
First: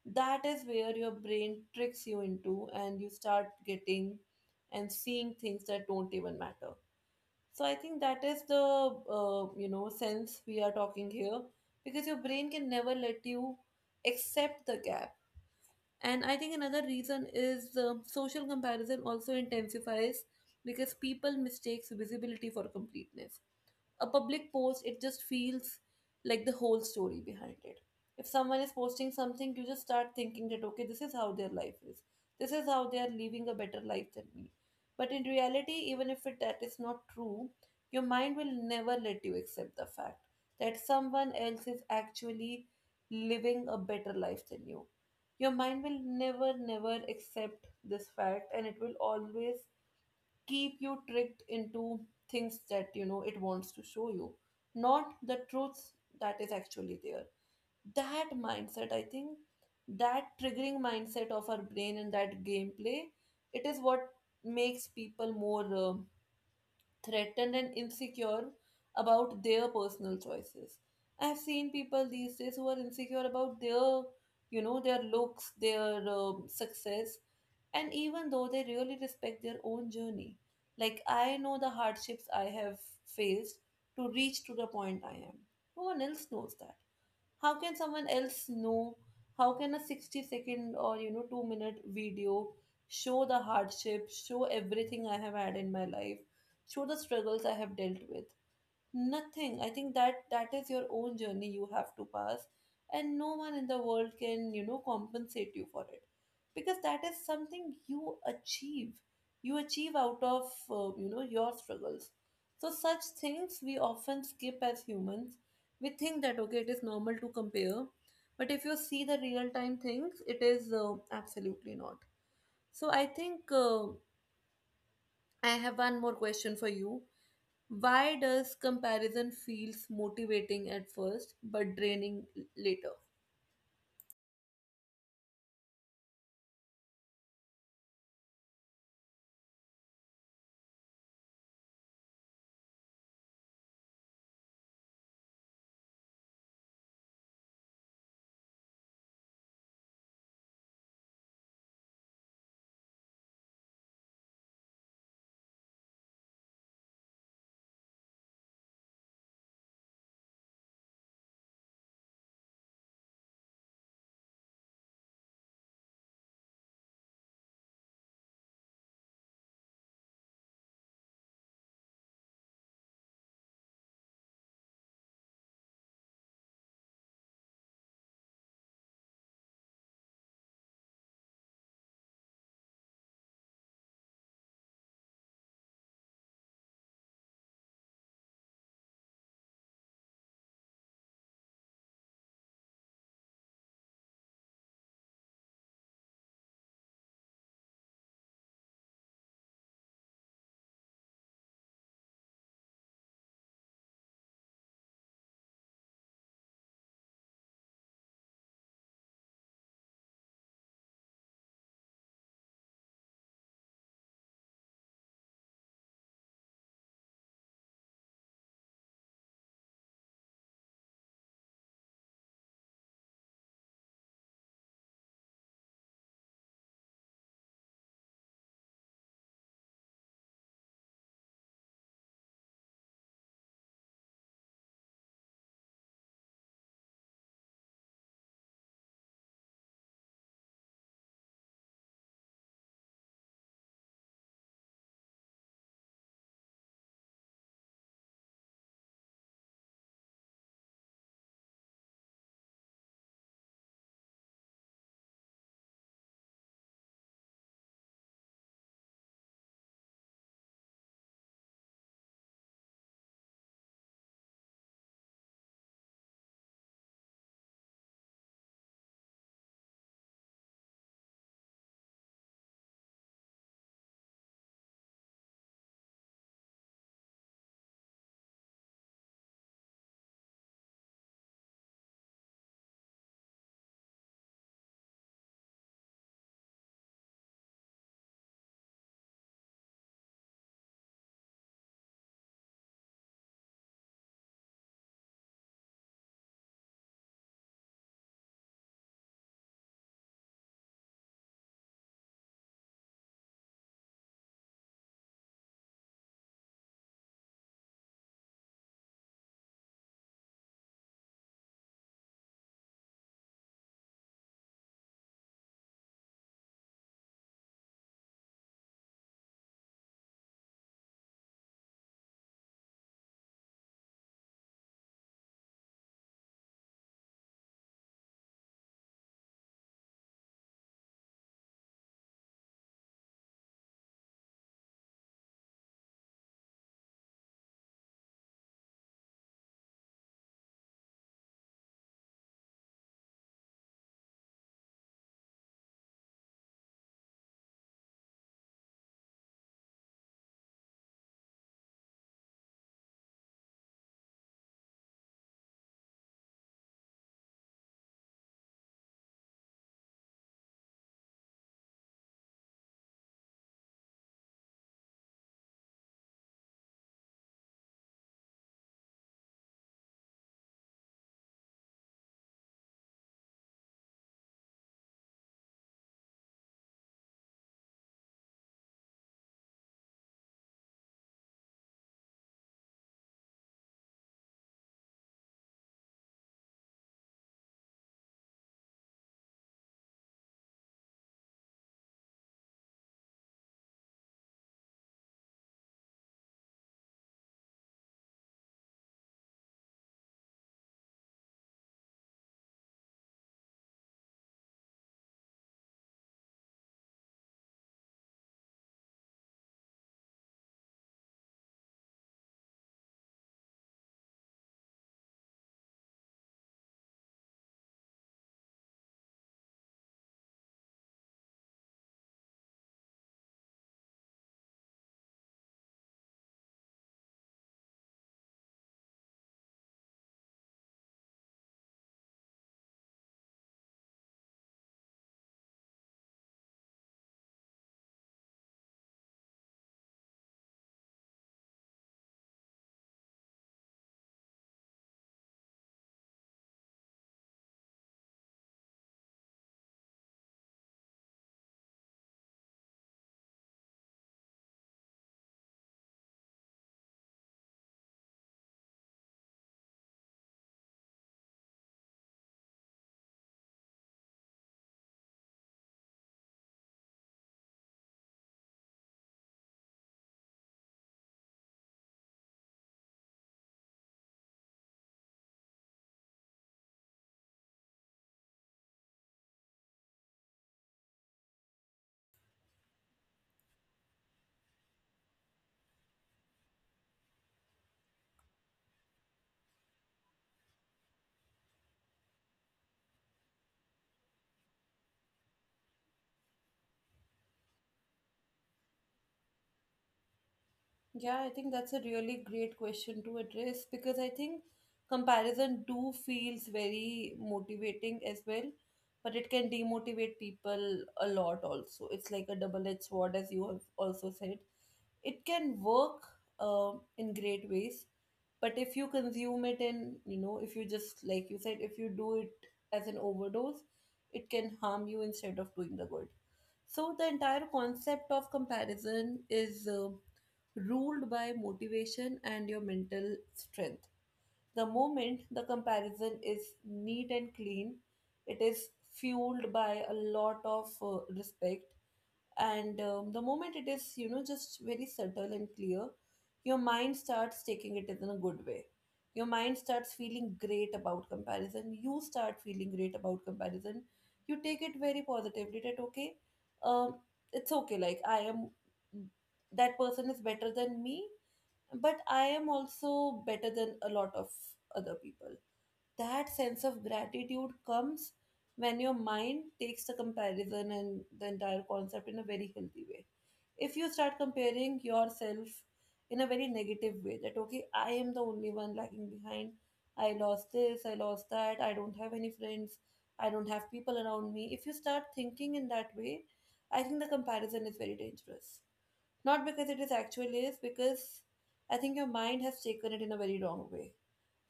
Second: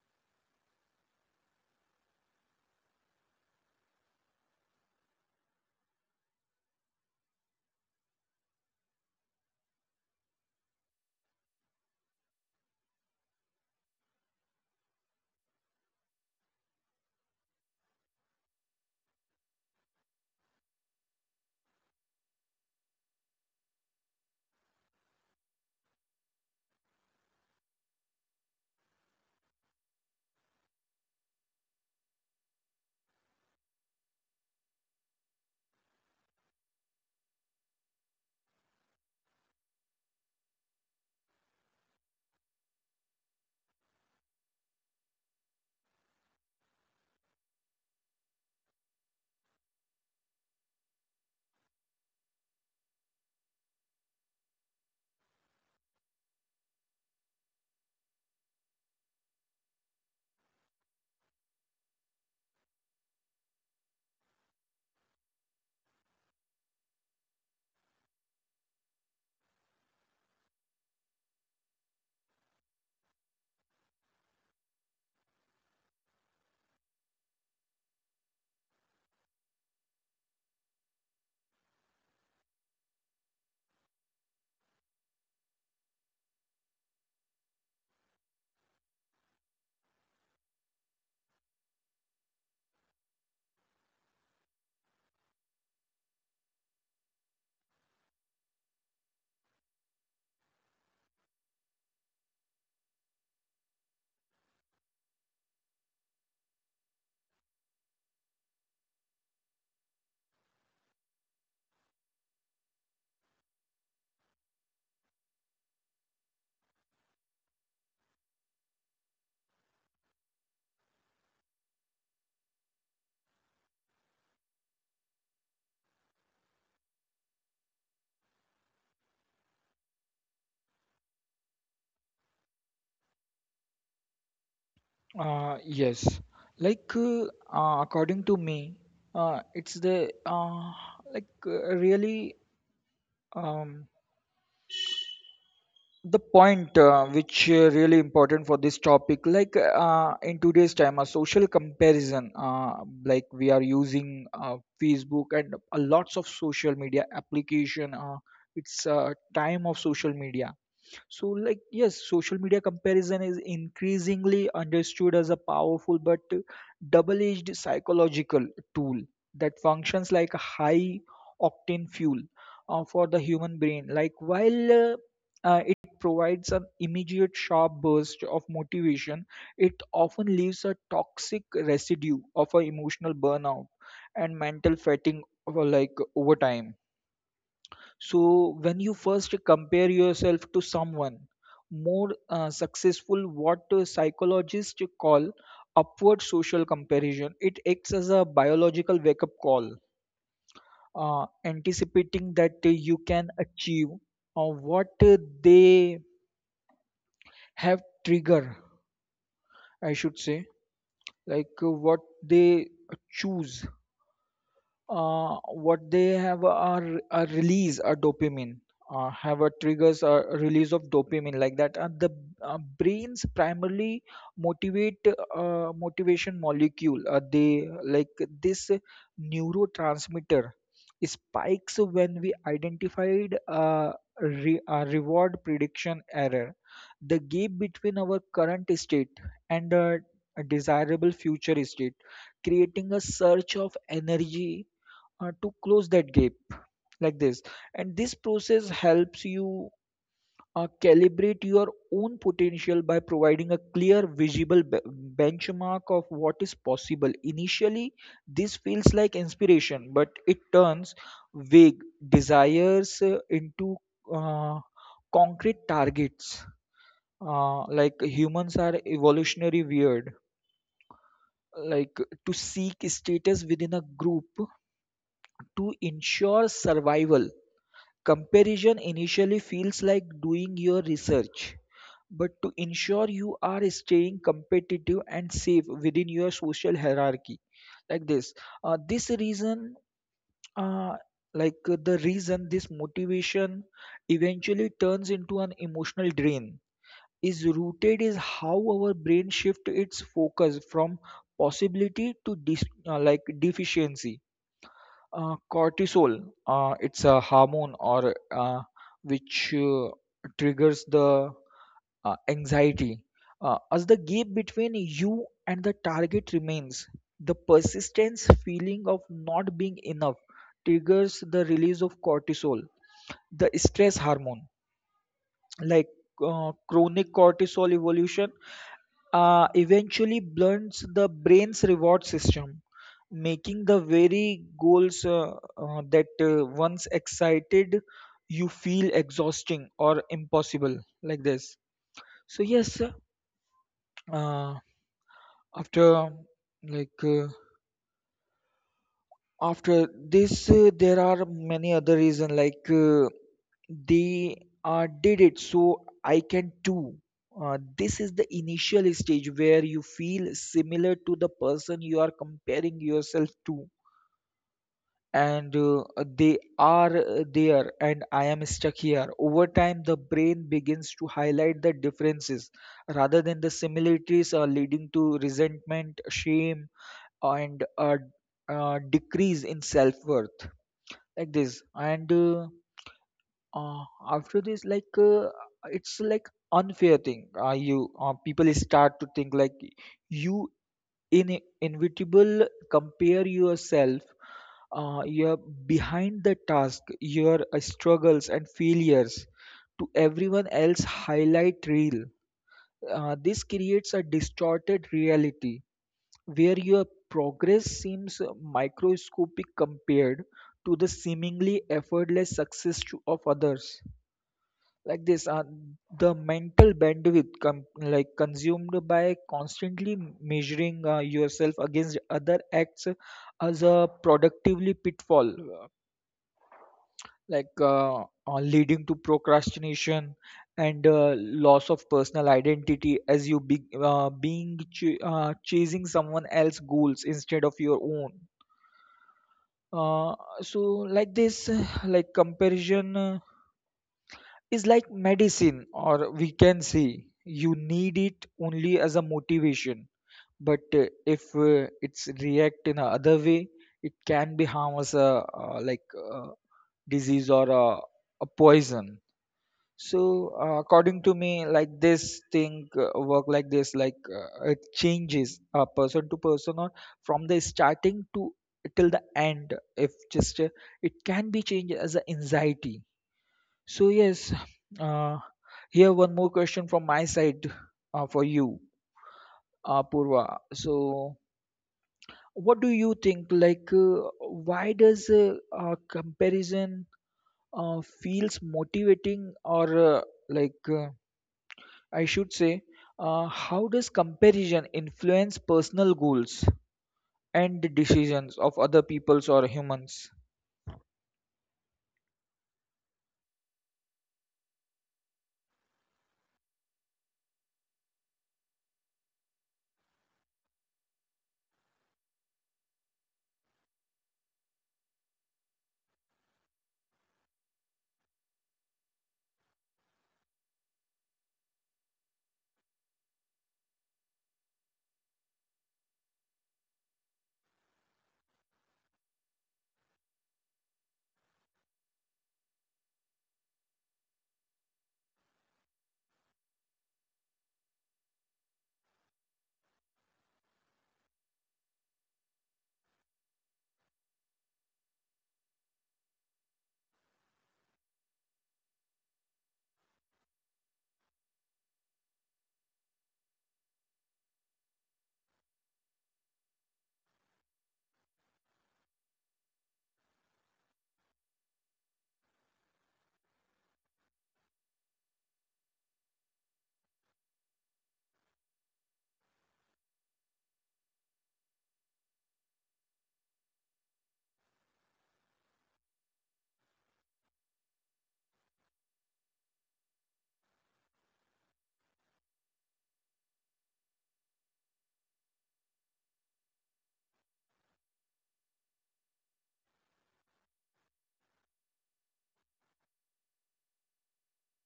S1: that is where your brain tricks you into and you start getting and seeing things that don't even matter. So I think that is the sense we are talking here, because your brain can never let you accept the gap. And I think another reason is social comparison also intensifies because people mistakes visibility for completeness. A public post, it just feels like the whole story behind it. If someone is posting something, you just start thinking that, okay, this is how their life is, this is how they are living a better life than me. But in reality, even if it, that is not true, your mind will never let you accept the fact that someone else is actually living a better life than you. Your mind will never never accept this fact, and it will always keep you tricked into things that you know it wants to show you, not the truth that is actually there. That mindset, I think, that triggering mindset of our brain and that gameplay, it is what makes people more threatened and insecure about their personal choices. I've seen people these days who are insecure about their looks, their success, and even though they really respect their own journey. Like, I know the hardships I have faced to reach to the point I am. No one else knows that. How can someone else know? How can a 60 second or 2-minute video show the hardship, show everything I have had in my life, show the struggles I have dealt with? Nothing. I think that is your own journey, you have to pass, and no one in the world can, compensate you for it, because that is something you achieve. You achieve out of your struggles. So such things we often skip as humans. We think that okay, it is normal to compare, but if you see the real time things, it is absolutely not. So I think I have one more question for you. Why does comparison feels motivating at first but draining later?
S2: Yes, like uh, according to me, it's the like really, um, the point which really important for this topic. Like, in today's time, a social comparison, we are using Facebook and a lots of social media application. It's a time of social media. So, like, yes, social media comparison is increasingly understood as a powerful but double edged psychological tool that functions like a high octane fuel for the human brain. Like, while It provides an immediate sharp burst of motivation, it often leaves a toxic residue of a emotional burnout and mental fatigue over time. So when you first compare yourself to someone more successful, what psychologists call upward social comparison, it acts as a biological wake-up call, anticipating that you can achieve what they have trigger, I should say, what they choose, what they have are a release a dopamine, have a triggers a release of dopamine, like that. And the brains primarily motivate motivation molecule, they like this neurotransmitter spikes when we identified a reward prediction error, the gap between our current state and a desirable future state, creating a surge of energy to close that gap, like this. And this process helps you calibrate your own potential by providing a clear visible benchmark of what is possible. Initially this feels like inspiration, but it turns vague desires into uh, concrete targets. Like humans are evolutionary weird, like, to seek status within a group to ensure survival. Comparison initially feels like doing your research, but to ensure you are staying competitive and safe within your social hierarchy, like this. This reason, uh, like The reason this motivation eventually turns into an emotional drain is rooted is how our brain shift its focus from possibility to deficiency. Cortisol, it's a hormone, or which triggers the anxiety. As the gap between you and the target remains, the persistence feeling of not being enough triggers the release of cortisol, the stress hormone. Like Chronic cortisol evolution eventually blunts the brain's reward system, making the very goals that once excited you feel exhausting or impossible, like this. So yes, uh, after like. After this, there are many other reasons they did it so I can too. This is the initial stage where you feel similar to the person you are comparing yourself to, and they are there and I am stuck here. Over time the brain begins to highlight the differences rather than the similarities, are leading to resentment, shame, and a decrease in self-worth, like this. And uh, after this like It's like unfair thing. You People start to think like you in inevitable compare yourself, you're behind the task, your struggles and failures to everyone else highlight reel. This creates a distorted reality where your progress seems microscopic compared to the seemingly effortless success of others, like this. The mental bandwidth consumed by constantly measuring yourself against other acts as a productively pitfall, like uh, leading to procrastination and loss of personal identity as you being chasing someone else's goals instead of your own. Uh, so this, like comparison is like medicine, or we can say you need it only as a motivation. But if it's react in a other way, it can be harm as a, disease or a poison. So, according to me, like this thing work like this. Like, it changes person to person, or from the starting to till the end. If just it can be changed as a anxiety. So yes, uh, here one more question from my side for you, Purva. So, what do you think? Like, why does comparison feels motivating or, like? Uh, I should say, how does comparison influence personal goals and the decisions of other peoples or humans?
S1: Yeah, I think that's a really great question to address, because I think comparison do feels very motivating as well, but it can demotivate people a lot also. It's like a double-edged sword, as you have also said. It can work in great ways, but if you consume it in, if you just like you said, if you do it as an overdose, it can harm you instead of doing the good. So the entire concept of comparison is. Ruled by motivation and your mental strength. The moment the comparison is neat and clean, it is fueled by a lot of respect. And the moment it is, just very subtle and clear, your mind starts taking it in a good way. Your mind starts feeling great about comparison. You start feeling great about comparison. You take it very positively that, okay, um, it's okay, like I am, that person is better than me, but I am also better than a lot of other people. That sense of gratitude comes when your mind takes the comparison and the entire concept in a very healthy way. If you start comparing yourself in a very negative way, that okay, I am the only one lagging behind, I lost this, I lost that, I don't have any friends, I don't have people around me. If you start thinking in that way, I think the comparison is very dangerous, not because it is actually is, because I think your mind has taken it in a very wrong way.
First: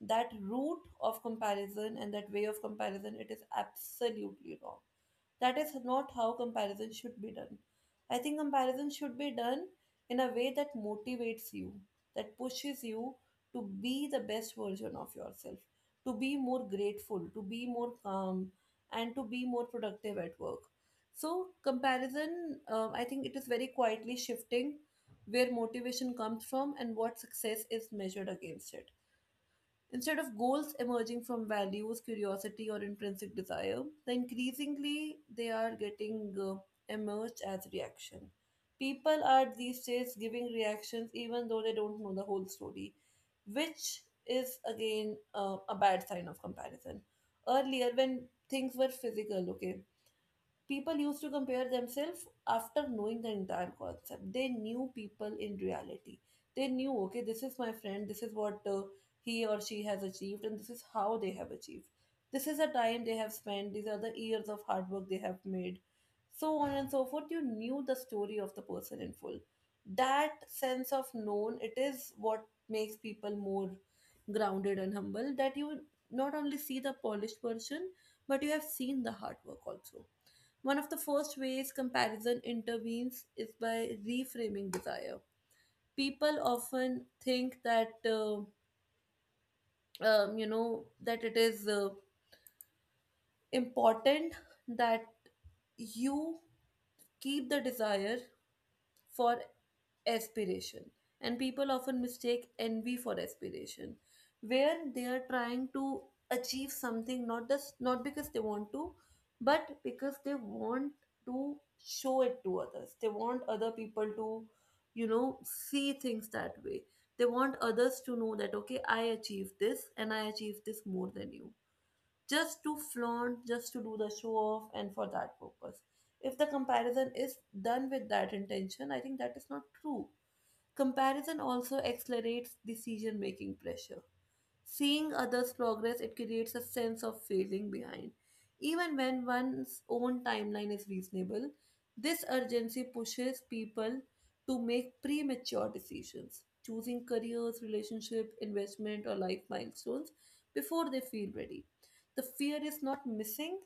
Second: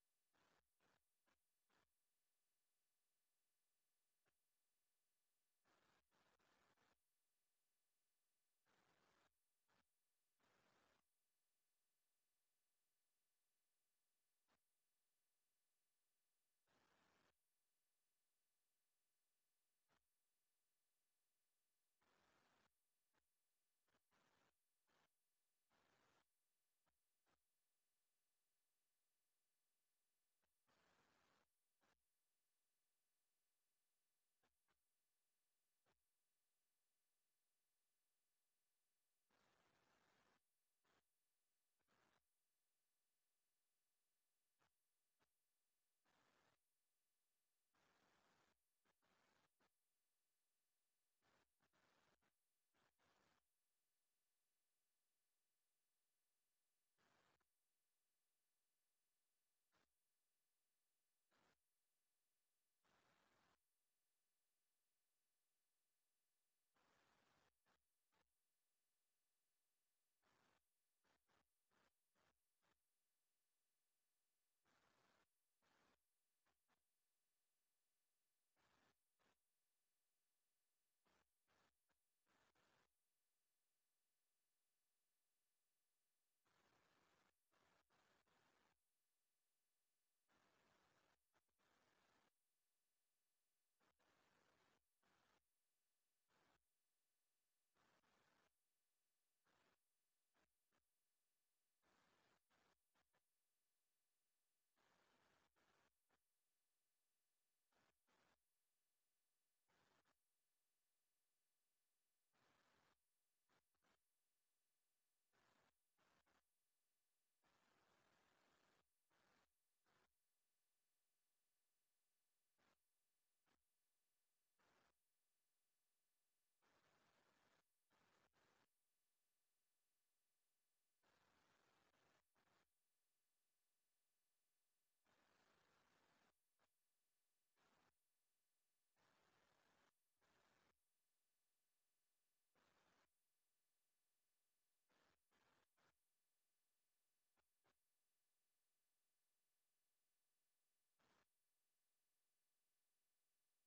S1: That root of comparison and that way of comparison, it is absolutely wrong. That is not how comparison should be done. I think comparison should be done in a way that motivates you, that pushes you to be the best version of yourself, to be more grateful, to be more calm, and to be more productive at work. So, comparison, I think it is very quietly shifting where motivation comes from and what success is measured against it. Instead of goals emerging from values, curiosity, or intrinsic desire, the increasingly they are getting emerged as reaction. People are these days giving reactions even though they don't know the whole story, which is again a bad sign of comparison. Earlier, when things were physical, okay, people used to compare themselves after knowing the entire concept. They knew people in reality. They knew, okay, this is my friend, this is what he or she has achieved, and this is how they have achieved. This is the time they have spent, these are the years of hard work they have made, so on and so forth. You knew the story of the person in full. That sense of known, it is what makes people more grounded and humble, that you not only see the polished version, but you have seen the hard work also. One of the first ways comparison intervenes is by reframing desire. People often think that that it is important that you keep the desire for aspiration, and people often mistake envy for aspiration, where they are trying to achieve something not just, not because they want to, but because they want to show it to others. They want other people to, see things that way. They want others to know that okay, I achieved this and I achieved this more than you, just to flaunt, just to do the show off, and for that purpose, if the comparison is done with that intention, I think that is not true. Comparison also accelerates decision making pressure. Seeing others' progress, it creates a sense of failing behind. Even when one's own timeline is reasonable, this urgency pushes people to make premature decisions, choosing careers, relationship, investment, or life milestones before they feel ready. The fear is not missing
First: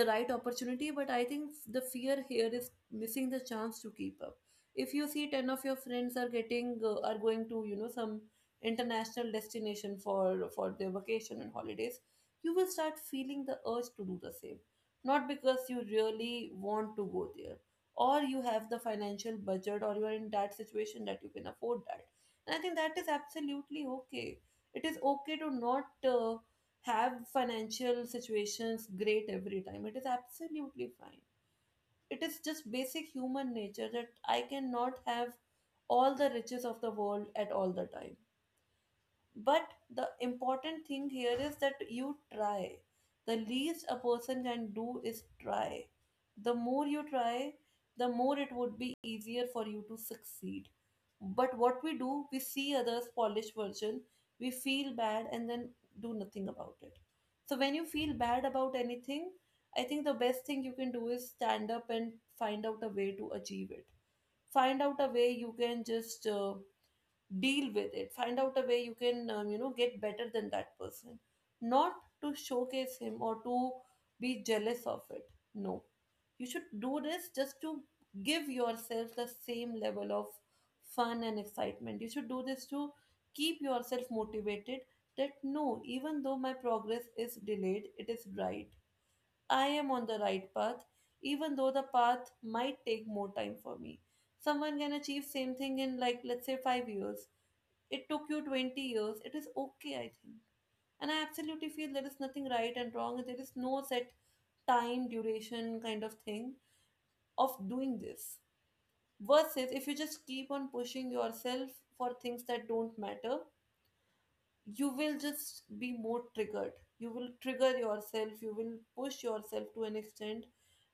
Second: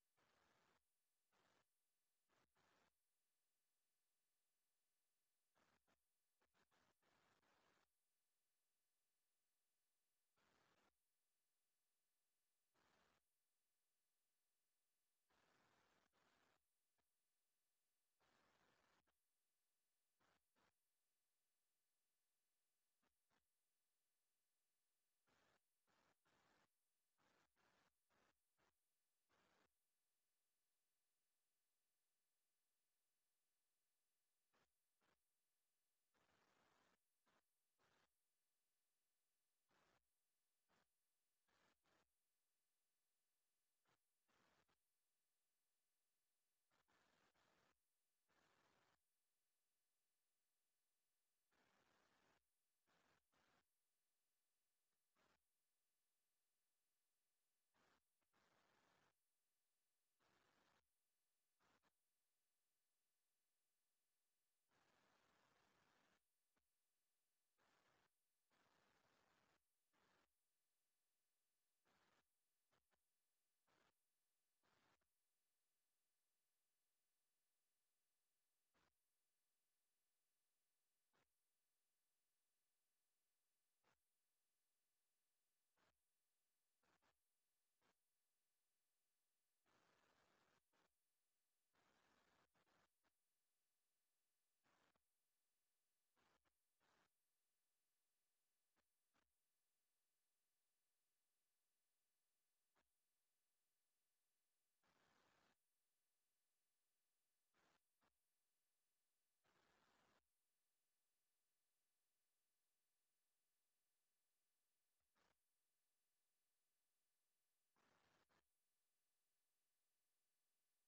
S1: the right opportunity, but I think the fear here is missing the chance to keep up. If you see 10 of your friends are getting are going to, some international destination for their vacation and holidays, you will start feeling the urge to do the same, not because you really want to go there, or you have the financial budget, or you are in that situation that you can afford that. And I think that is absolutely okay. It is okay to not uh, have financial situations great every time. It is absolutely fine. It is just basic human nature that I cannot have all the riches of the world at all the time. But the important thing here is that you try. The least a person can do is try. The more you try, the more it would be easier for you to succeed. But what we do, we see others' polished version, we feel bad, and then do nothing about it. So when you feel bad about anything, I think the best thing you can do is stand up and find out a way to achieve it. Find out a way you can just deal with it. Find out a way you can, get better than that person, not to showcase him or to be jealous of it. No, you should do this just to give yourself the same level of fun and excitement. You should do this to keep yourself motivated, that no, even though my progress is delayed, it is right, I am on the right path. Even though the path might take more time for me, someone can achieve same thing in like, let's say 5 years, it took you 20 years. It is okay, I think. And I absolutely feel there is nothing right and wrong. There is no set time, duration kind of thing of doing this. Versus if you just keep on pushing yourself for things that don't matter, you will just be more triggered. You will trigger yourself, you will push yourself to an extent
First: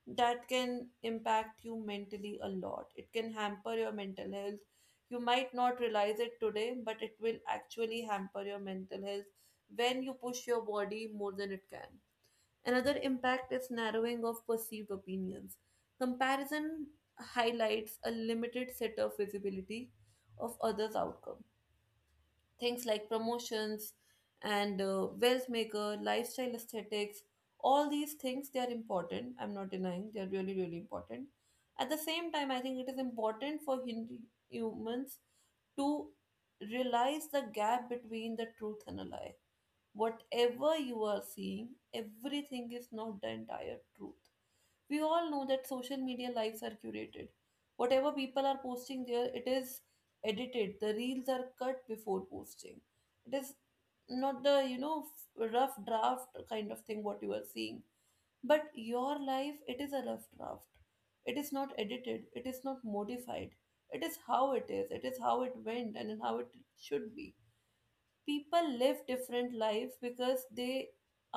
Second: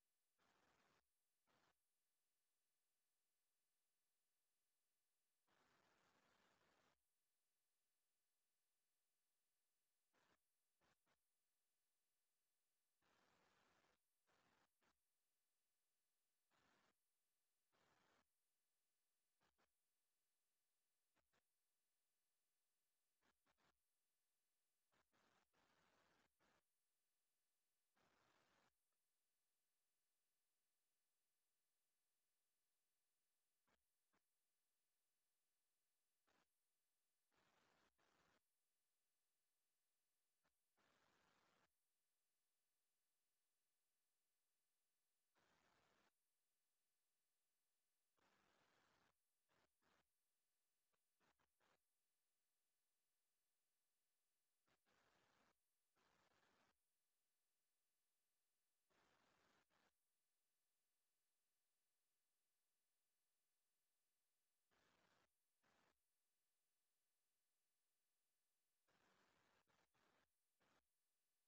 S1: that can impact you mentally a lot. It can hamper your mental health. You might not realize it today, but it will actually hamper your mental health when you push your body more than it can. Another impact is narrowing of perceived opinions. Comparison highlights a limited set of visibility of others' outcomes. Things like promotions and wealth maker, lifestyle aesthetics, all these things they are important. I'm not denying they are really really important. At the same time, I think it is important for humans to realize the gap between the truth and a lie. Whatever you are seeing, everything is not the entire truth. We all know that social media lives are curated. Whatever people are posting there, it is edited. The reels are cut before posting. It is not the, rough draft kind of thing, what you are seeing. But your life, it is a rough draft. It is not edited, it is not modified. It is how it is, it is how it went, and how it should be. People live different life because they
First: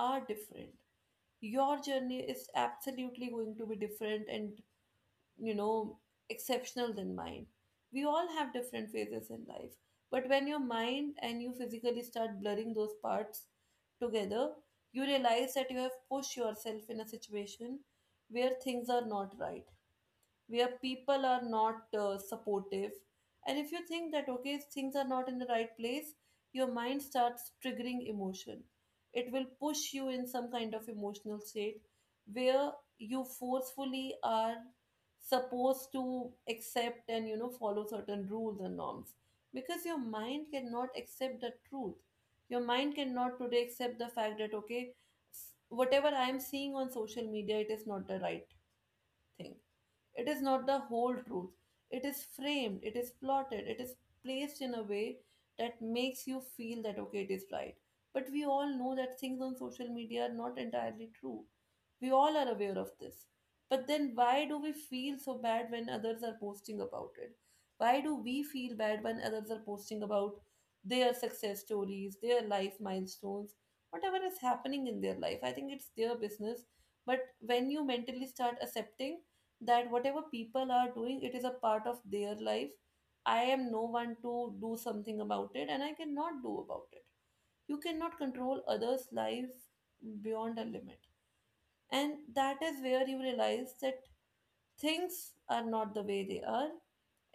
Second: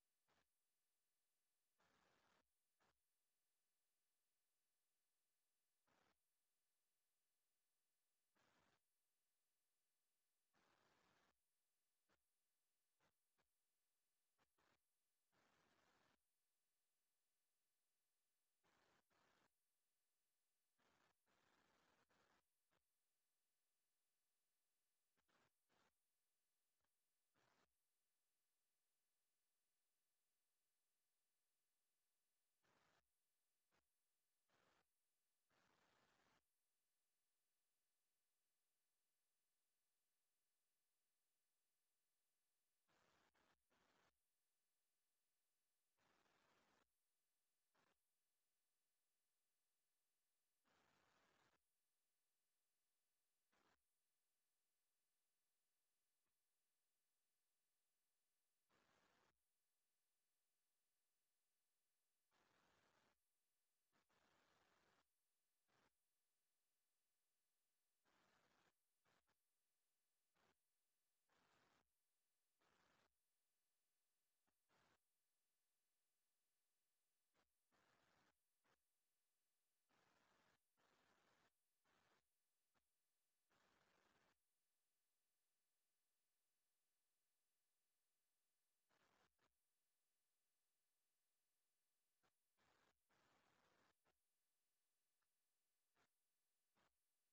S1: are different. Your journey is absolutely going to be different and, you know, exceptional than mine. We all have different phases in life, but when your mind and you physically start blurring those parts together, you realize that you have pushed yourself in a situation where things are not right, where people are not supportive. And if you think that okay, things are not in the right place, your mind starts triggering emotion. It will push you in some kind of emotional state where you forcefully are supposed to accept and, you know, follow certain rules and norms, because your mind cannot accept the truth. Your mind cannot today accept the fact that okay, whatever I am seeing on social media, it is not the right thing. It is not the whole truth. It is framed, it is plotted, it is placed in a way that makes you feel that okay, it is right. But we all know that things on social media are not entirely true. We all are aware of this. But then why do we feel so bad when others are posting about it? Why do we feel bad when others are posting about their success stories, their life milestones, whatever is happening in their life? I think it's their business. But when you mentally start accepting that whatever people are doing it is a part of their life, I am no one to do something about it, and I cannot do about it. You cannot control others life beyond a limit, and that is where you realize that things are not the way they are.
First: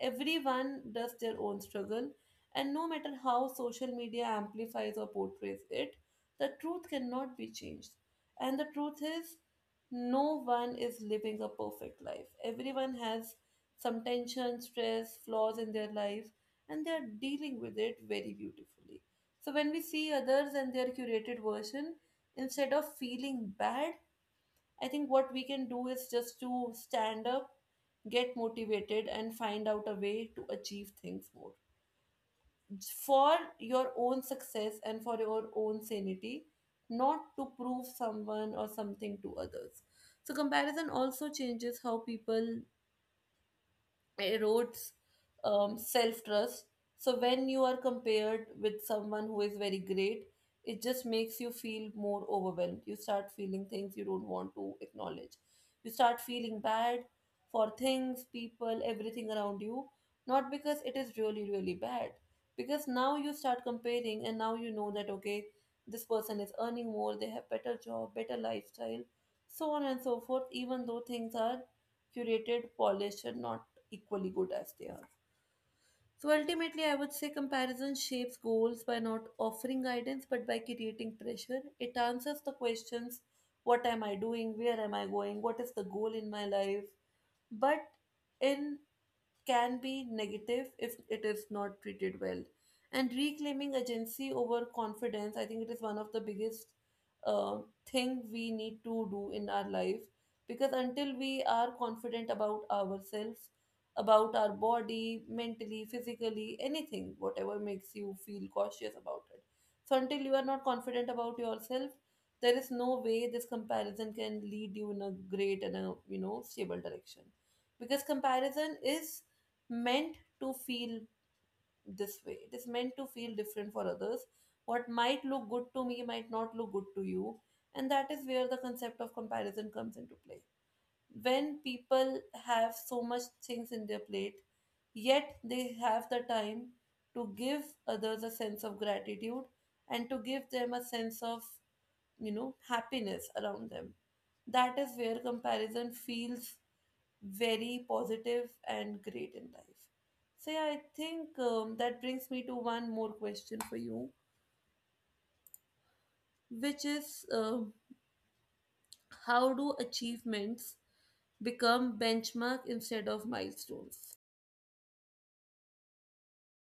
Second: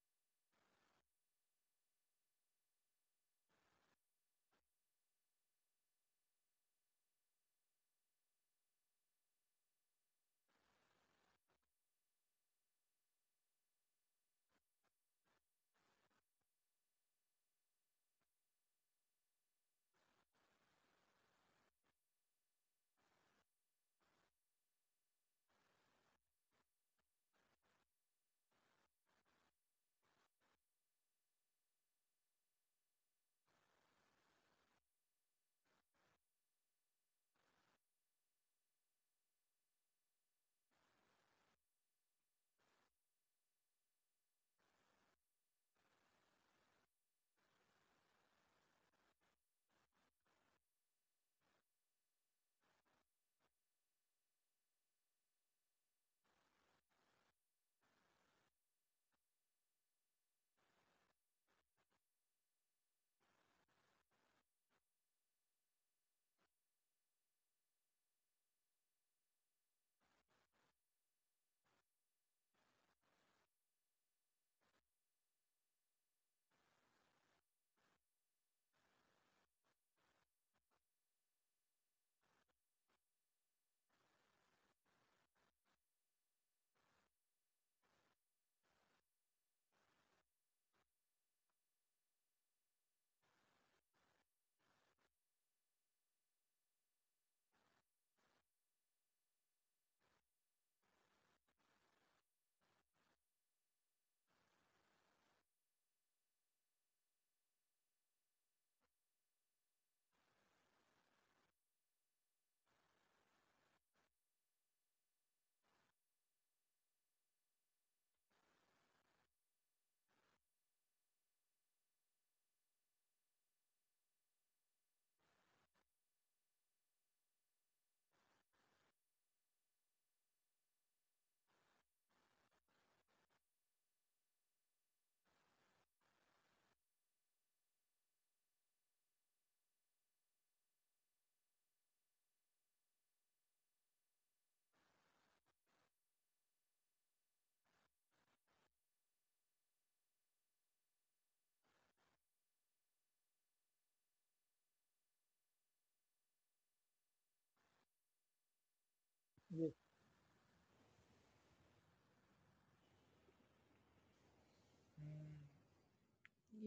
S1: Everyone does their own struggle, and no matter how social media amplifies or portrays it, the truth cannot be changed. And the truth is, no one is living a perfect life. Everyone has some tension, stress, flaws in their life, and they are dealing with it very beautifully. So when we see others and their curated version, instead of feeling bad, I think what we can do is just to stand up, get motivated, and find out a way to achieve things more for your own success and for your own sanity, not to prove someone or something to others. So, comparison also changes how people erodes self trust. So when you are compared with someone who is very great, it just makes you feel more overwhelmed. You start feeling things you don't want to acknowledge. You start feeling bad for things, people, everything around you, not because it is really, really bad. Because now you start comparing and now you know that, okay, this person is earning more, they have better job, better lifestyle, so on and so forth, even though things are curated, polished, and not equally good as they are. So ultimately, I would say comparison shapes goals by not offering guidance but by creating pressure. It answers the questions, what am I doing? Where am I going? What is the goal in my life? But in can be negative if it is not treated well. And reclaiming agency over confidence, I think it is one of the biggest uh, thing we need to do in our life, because until we are confident about ourselves, about our body, mentally, physically, anything, whatever makes you feel cautious about it. So until you are not confident about yourself, there is no way this comparison can lead you in a great and a stable direction, because comparison is meant to feel this way. It is meant to feel different for others. What might look good to me might not look good to you. And that is where the concept of comparison comes into play. When people have so much things in their plate, yet they have the time to give others a sense of gratitude and to give them a sense of happiness around them, that is where comparison feels very positive and great in life. So yeah, I think that brings me to one more question for you, which is um, how
S2: Yes.
S1: do achievements become benchmark instead of milestones?
S2: mm,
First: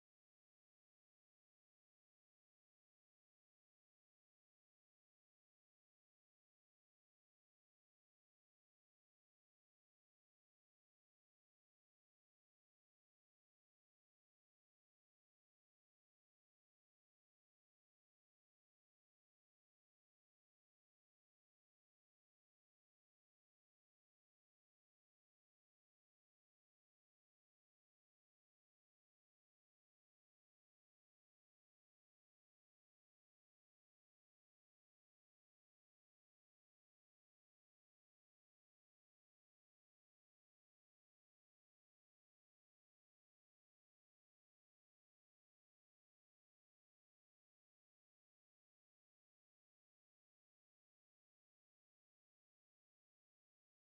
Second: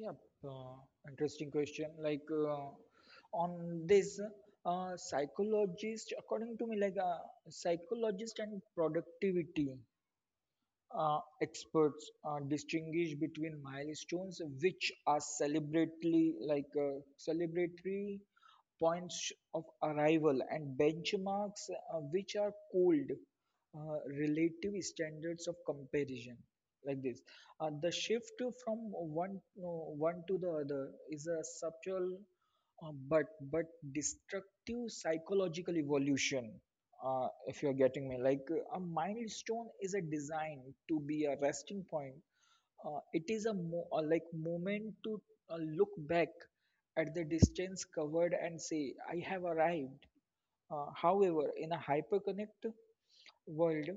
S2: Yep. Uh, Interesting question. On this, psychologist, according to me, psychologist and productivity experts distinguish between milestones, which are celebrately like celebratory points of arrival, and benchmarks, which are called relative standards of comparison, like this. The shift from one to the other is a subtle uh, but but destructive psychological evolution, if you're getting me. A milestone is a design to be a resting point. It is a moment to look back at the distance covered and say, I have arrived. However, in a hyperconnect world,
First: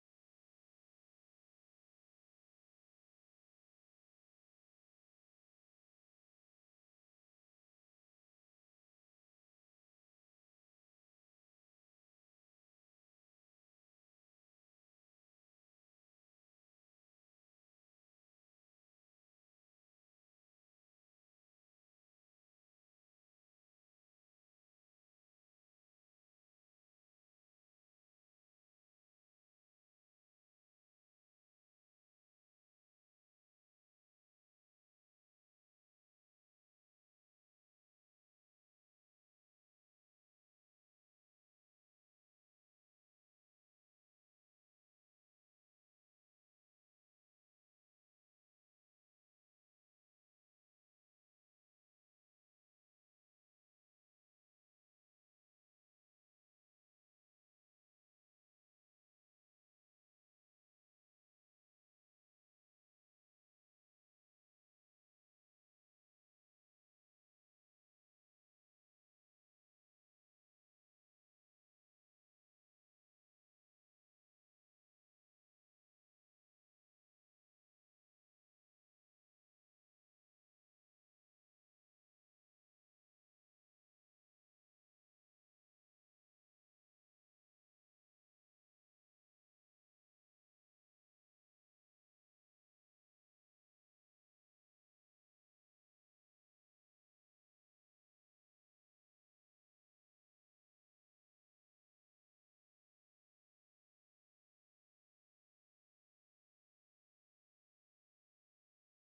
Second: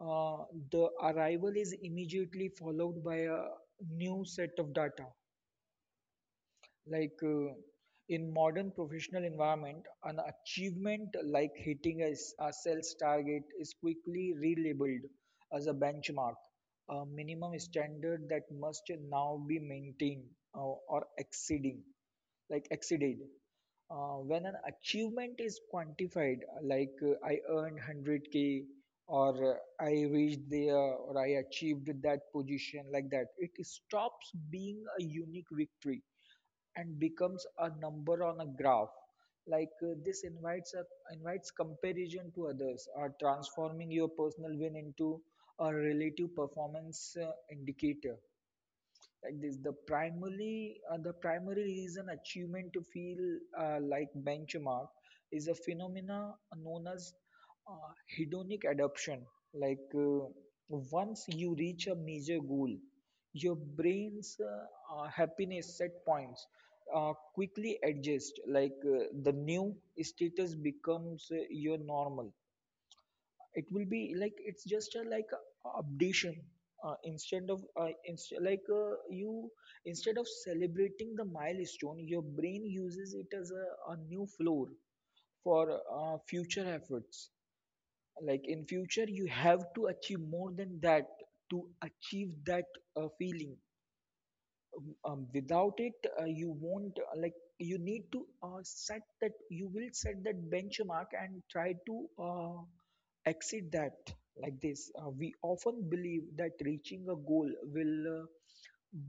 S2: uh, the arrival is immediately followed by a new set of data. like uh, in modern professional environment, an achievement like hitting a sales target is quickly relabeled as a benchmark, a minimum standard that must now be maintained or exceeding like exceeded. When an achievement is quantified, I earned 100K, or I reached there, or I achieved that position like that, it stops being a unique victory and becomes a number on a graph. This invites comparison to others, or transforming your personal win into a relative performance indicator, like this. The primary uh, the primary reason achievement to feel like benchmark is a phenomena known as uh, hedonic adaptation. like uh, Once you reach a major goal, your brain's happiness set points quickly adjust. The new status becomes your normal. It will be like it's just a updation. uh, instead of uh, inst- like uh, you Instead of celebrating the milestone, your brain uses it as a new floor for future efforts. Like in future you have to achieve more than that to achieve that feeling. Um, without it, you won't like you need to set that you will set that benchmark and try to exceed that like this. We often believe that reaching a goal will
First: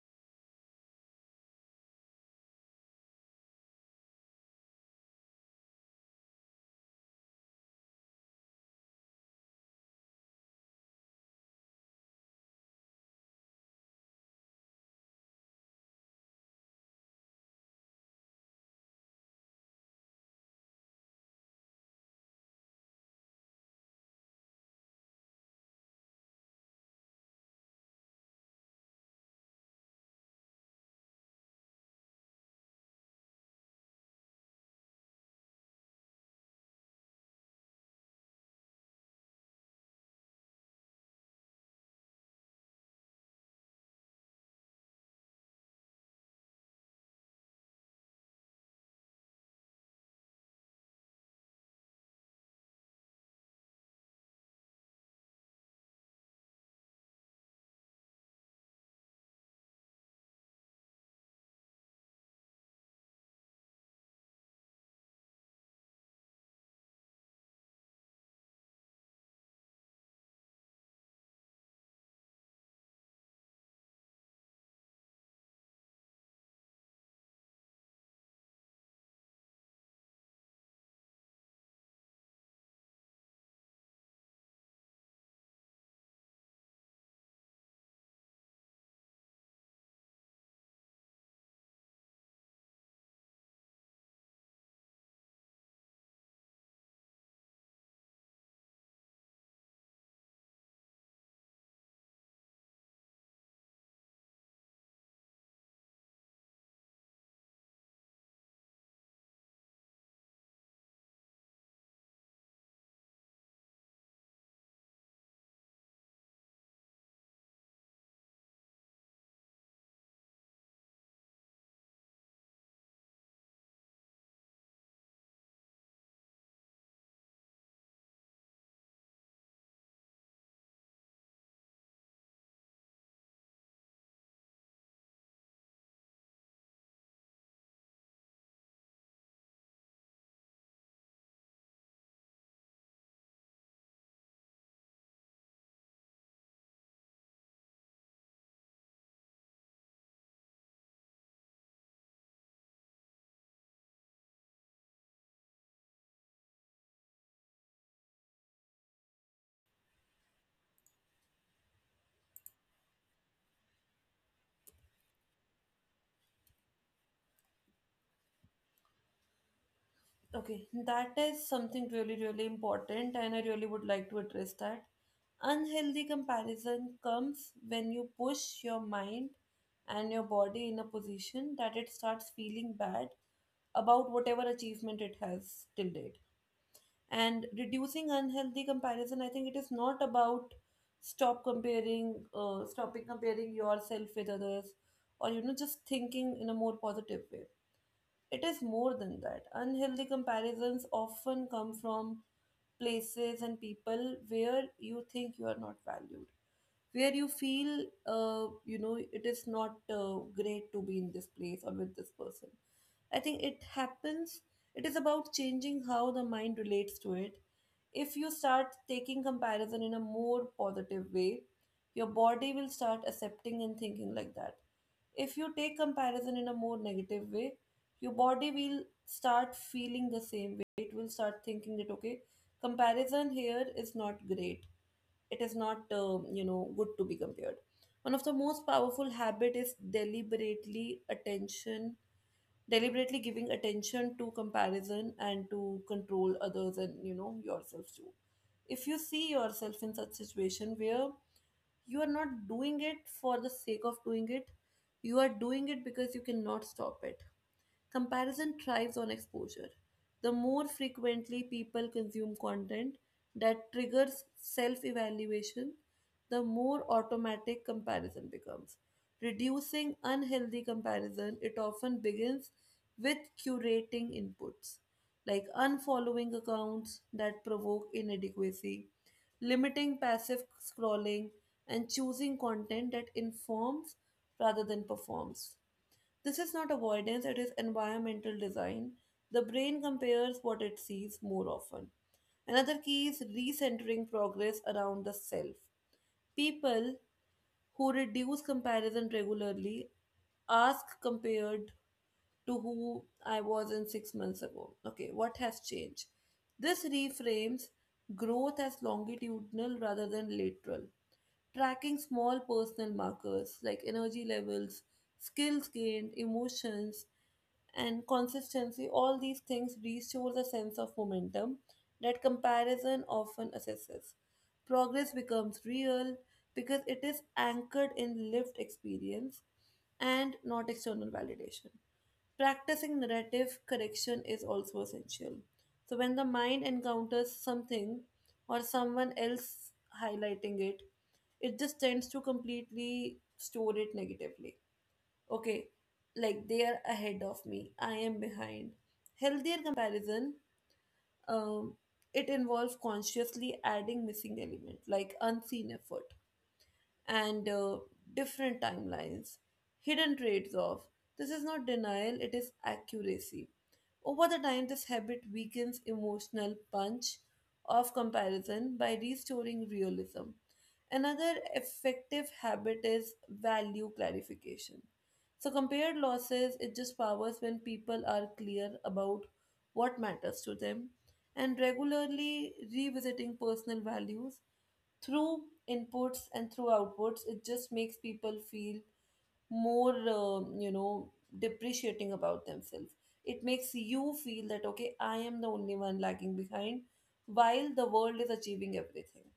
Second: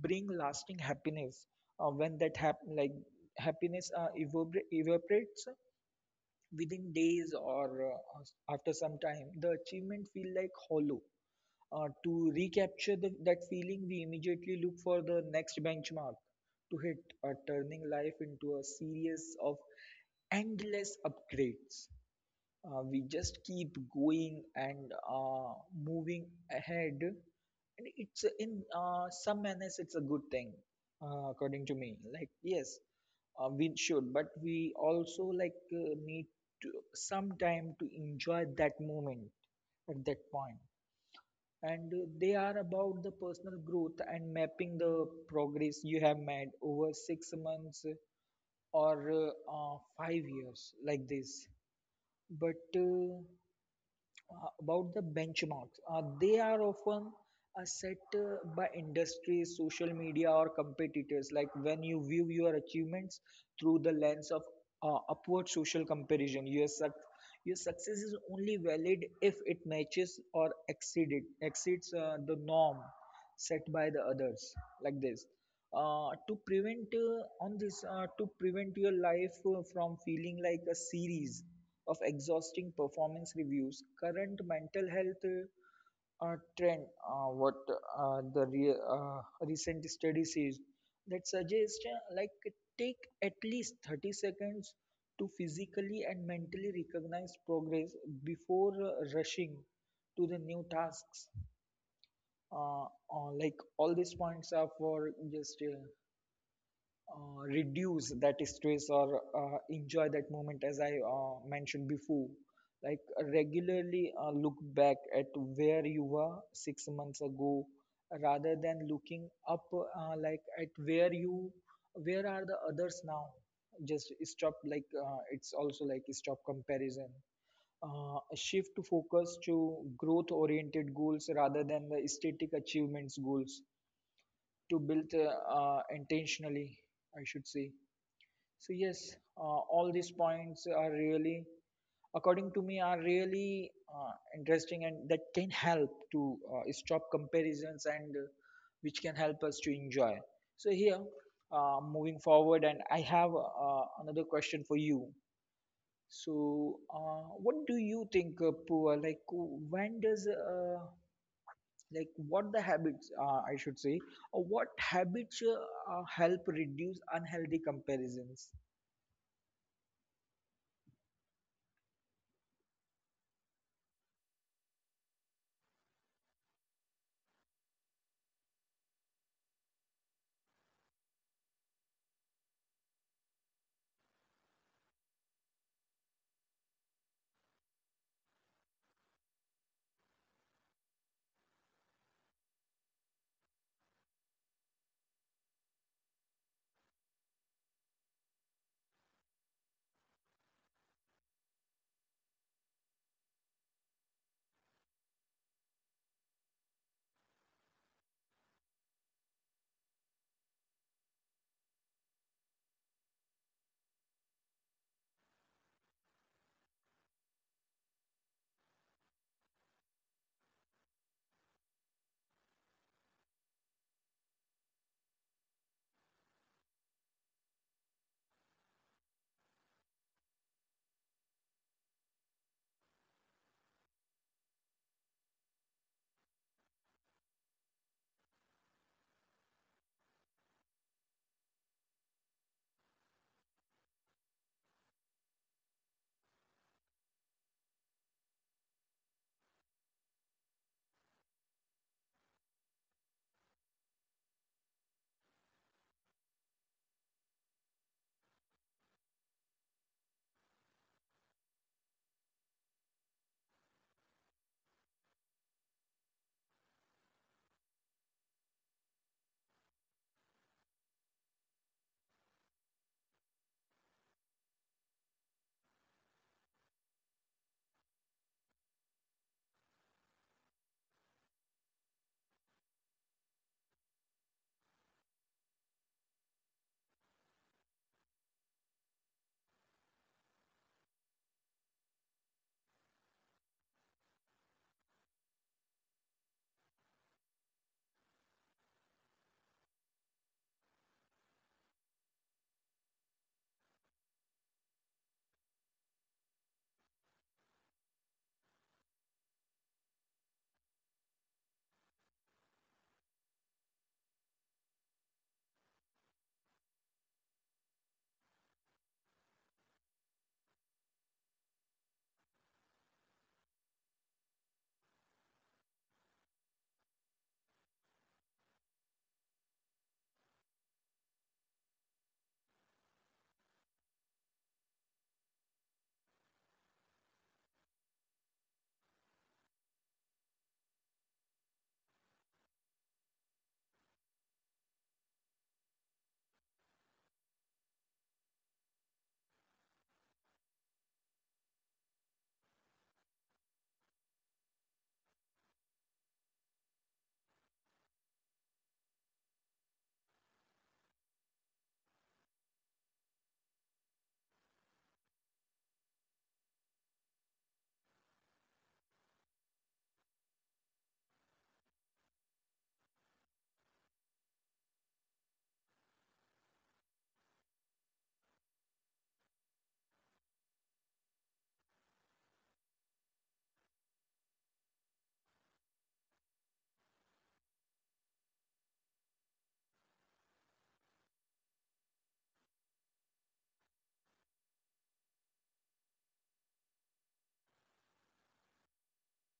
S2: bring lasting happiness. When that happiness evaporates within days or after some time, the achievement feel like hollow. To recapture that feeling, we immediately look for the next benchmark to hit, turning life into a series of endless upgrades. We just keep going and moving ahead, and it's in some manners it's a good thing, according to me. Like yes, we should, but we also need to, some time to enjoy that moment at that point. And they are about the personal growth and mapping the progress you have made over 6 months or 5 years, like this. But about the benchmarks, they are often set by industry, social media or competitors. Like when you view your achievements through the lens of upward social comparison, your success is only valid if it matches or exceeds the norm set by the others, like this. To prevent your life from feeling like a series of exhausting performance reviews, current mental health, trend, recent study says, that suggests take at least 30 seconds to physically and mentally recognize progress before rushing to the new tasks. Uh, all these points are for just reduce that stress or enjoy that moment, as I mentioned before, like regularly look back at where you were 6 months ago rather than looking up, like at where you where are the others now. Just stop, it's also like stop comparison. uh, Shift to focus to growth oriented goals rather than the static achievements goals to build, intentionally, I should say. So yes, all these points are really, according to me, are really interesting, and that can help to stop comparisons and which can help us to enjoy. So here, moving forward, and I have another question for you. So, what do you think, Pooja? Like, when does like what the habits I should say or what habits help reduce unhealthy comparisons?
S1: Okay, that is something really, really important, and I really would like to address that. Unhealthy comparison comes when you push your mind and your body in a position that it starts feeling bad about whatever achievement it has till date. And reducing unhealthy comparison, I think it is not about stopping comparing yourself with others, or you know, just thinking in a more positive way. It is more than that. Unhealthy comparisons often come from places and people where you think you are not valued, where you feel, you know, it is not great to be in this place or with this person. I think it happens, it is about changing how the mind relates to it. If you start taking comparison in a more positive way, your body will start accepting and thinking like that. If you take comparison in a more negative way, your body will start feeling the same way. It will start thinking that, okay, comparison here is not great. It is not, you know, good to be compared. One of the most powerful habit is deliberately giving attention to comparison and to control others and you know yourself too, if you see yourself in such situation where you are not doing it for the sake of doing it, you are doing it because you cannot stop it. Comparison thrives on exposure. The more frequently people consume content that triggers self evaluation, the more automatic comparison becomes. Reducing unhealthy comparison, it often begins with curating inputs, like unfollowing accounts that provoke inadequacy, limiting passive scrolling, and choosing content that informs rather than performs. This is not avoidance, it is environmental design. The brain compares what it sees more often. Another key is recentering progress around the self. People who reduce comparison regularly ask, compared to who I was in 6 months ago. Okay, what has changed? This reframes growth as longitudinal rather than lateral. Tracking small personal markers like energy levels, skills gained, emotions, and consistency, all these things restore the sense of momentum that comparison often assesses. Progress becomes real because it is anchored in lived experience and not external validation. Practicing narrative correction is also essential. So, when the mind encounters something or someone else highlighting it, it just tends to completely store it negatively. Okay, like they are ahead of me, I am behind. Healthier comparison, um, it involves consciously adding missing elements like unseen effort and different timelines, hidden trades off. This is not denial, it is accuracy. Over the time, this habit weakens emotional punch of comparison by restoring realism. Another effective habit is value clarification. So, compared losses, it just powers when people are clear about what matters to them and regularly revisiting personal values through inputs and through outputs. It just makes people feel more you know depreciating about themselves. It makes you feel that okay, I am the only one lagging behind while the world is achieving everything.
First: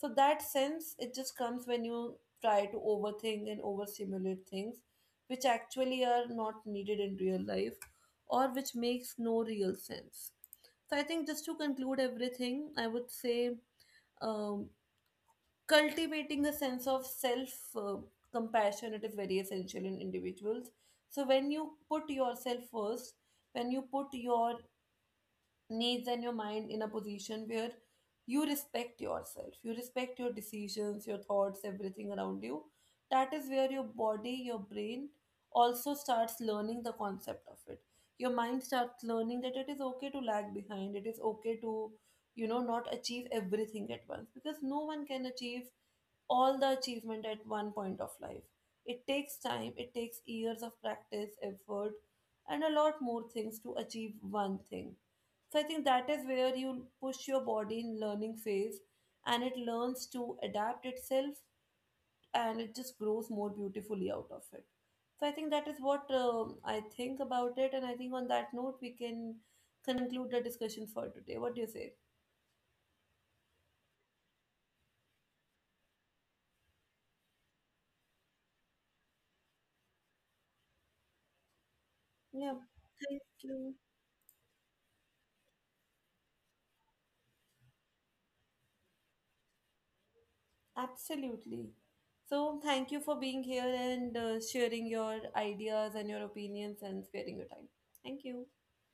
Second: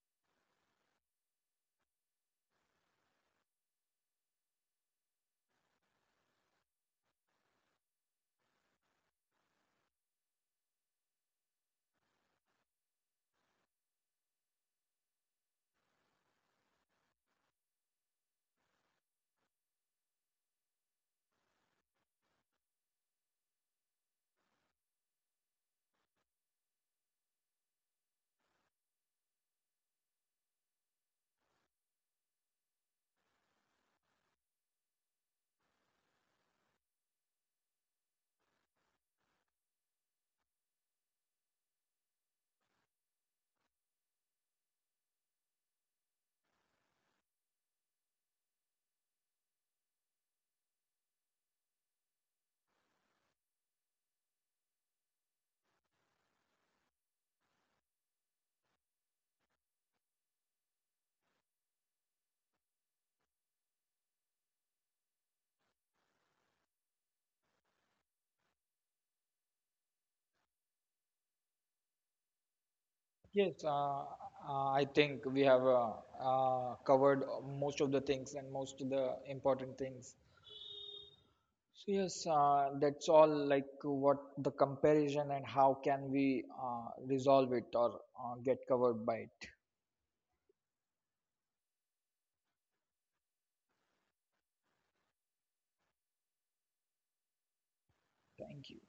S1: So that sense it just comes when you try to overthink and overstimulate things which actually are not needed in real life or which makes no real sense. So I think just to conclude everything, I would say um, cultivating a sense of self compassion, it is very essential in individuals. So when you put yourself first, when you put your needs and your mind in a position where you respect yourself, you respect your decisions, your thoughts, everything around you. That is where your body, your brain also starts learning the concept of it. Your mind starts learning that it is okay to lag behind, it is okay to, you know, not achieve everything at once because no one can achieve all the achievement at one point of life. It takes time, it takes years of practice, effort, and a lot more things to achieve one thing. So I think that is where you push your body in learning phase and it learns to adapt itself and it just grows more beautifully out of it. So I think that is what I think about it. And I think on that note, we can conclude the discussion for today. What do you say?
S2: Yes, I think we have covered most of the things and most of the important things. So yes,
S1: Yeah.
S2: that's
S1: Thank
S2: all, like
S1: you.
S2: what the comparison and how can we resolve it or get covered by it.
S1: Absolutely. So thank you for being here and sharing your ideas and your opinions and sparing your time. Thank you.
S2: Thank you.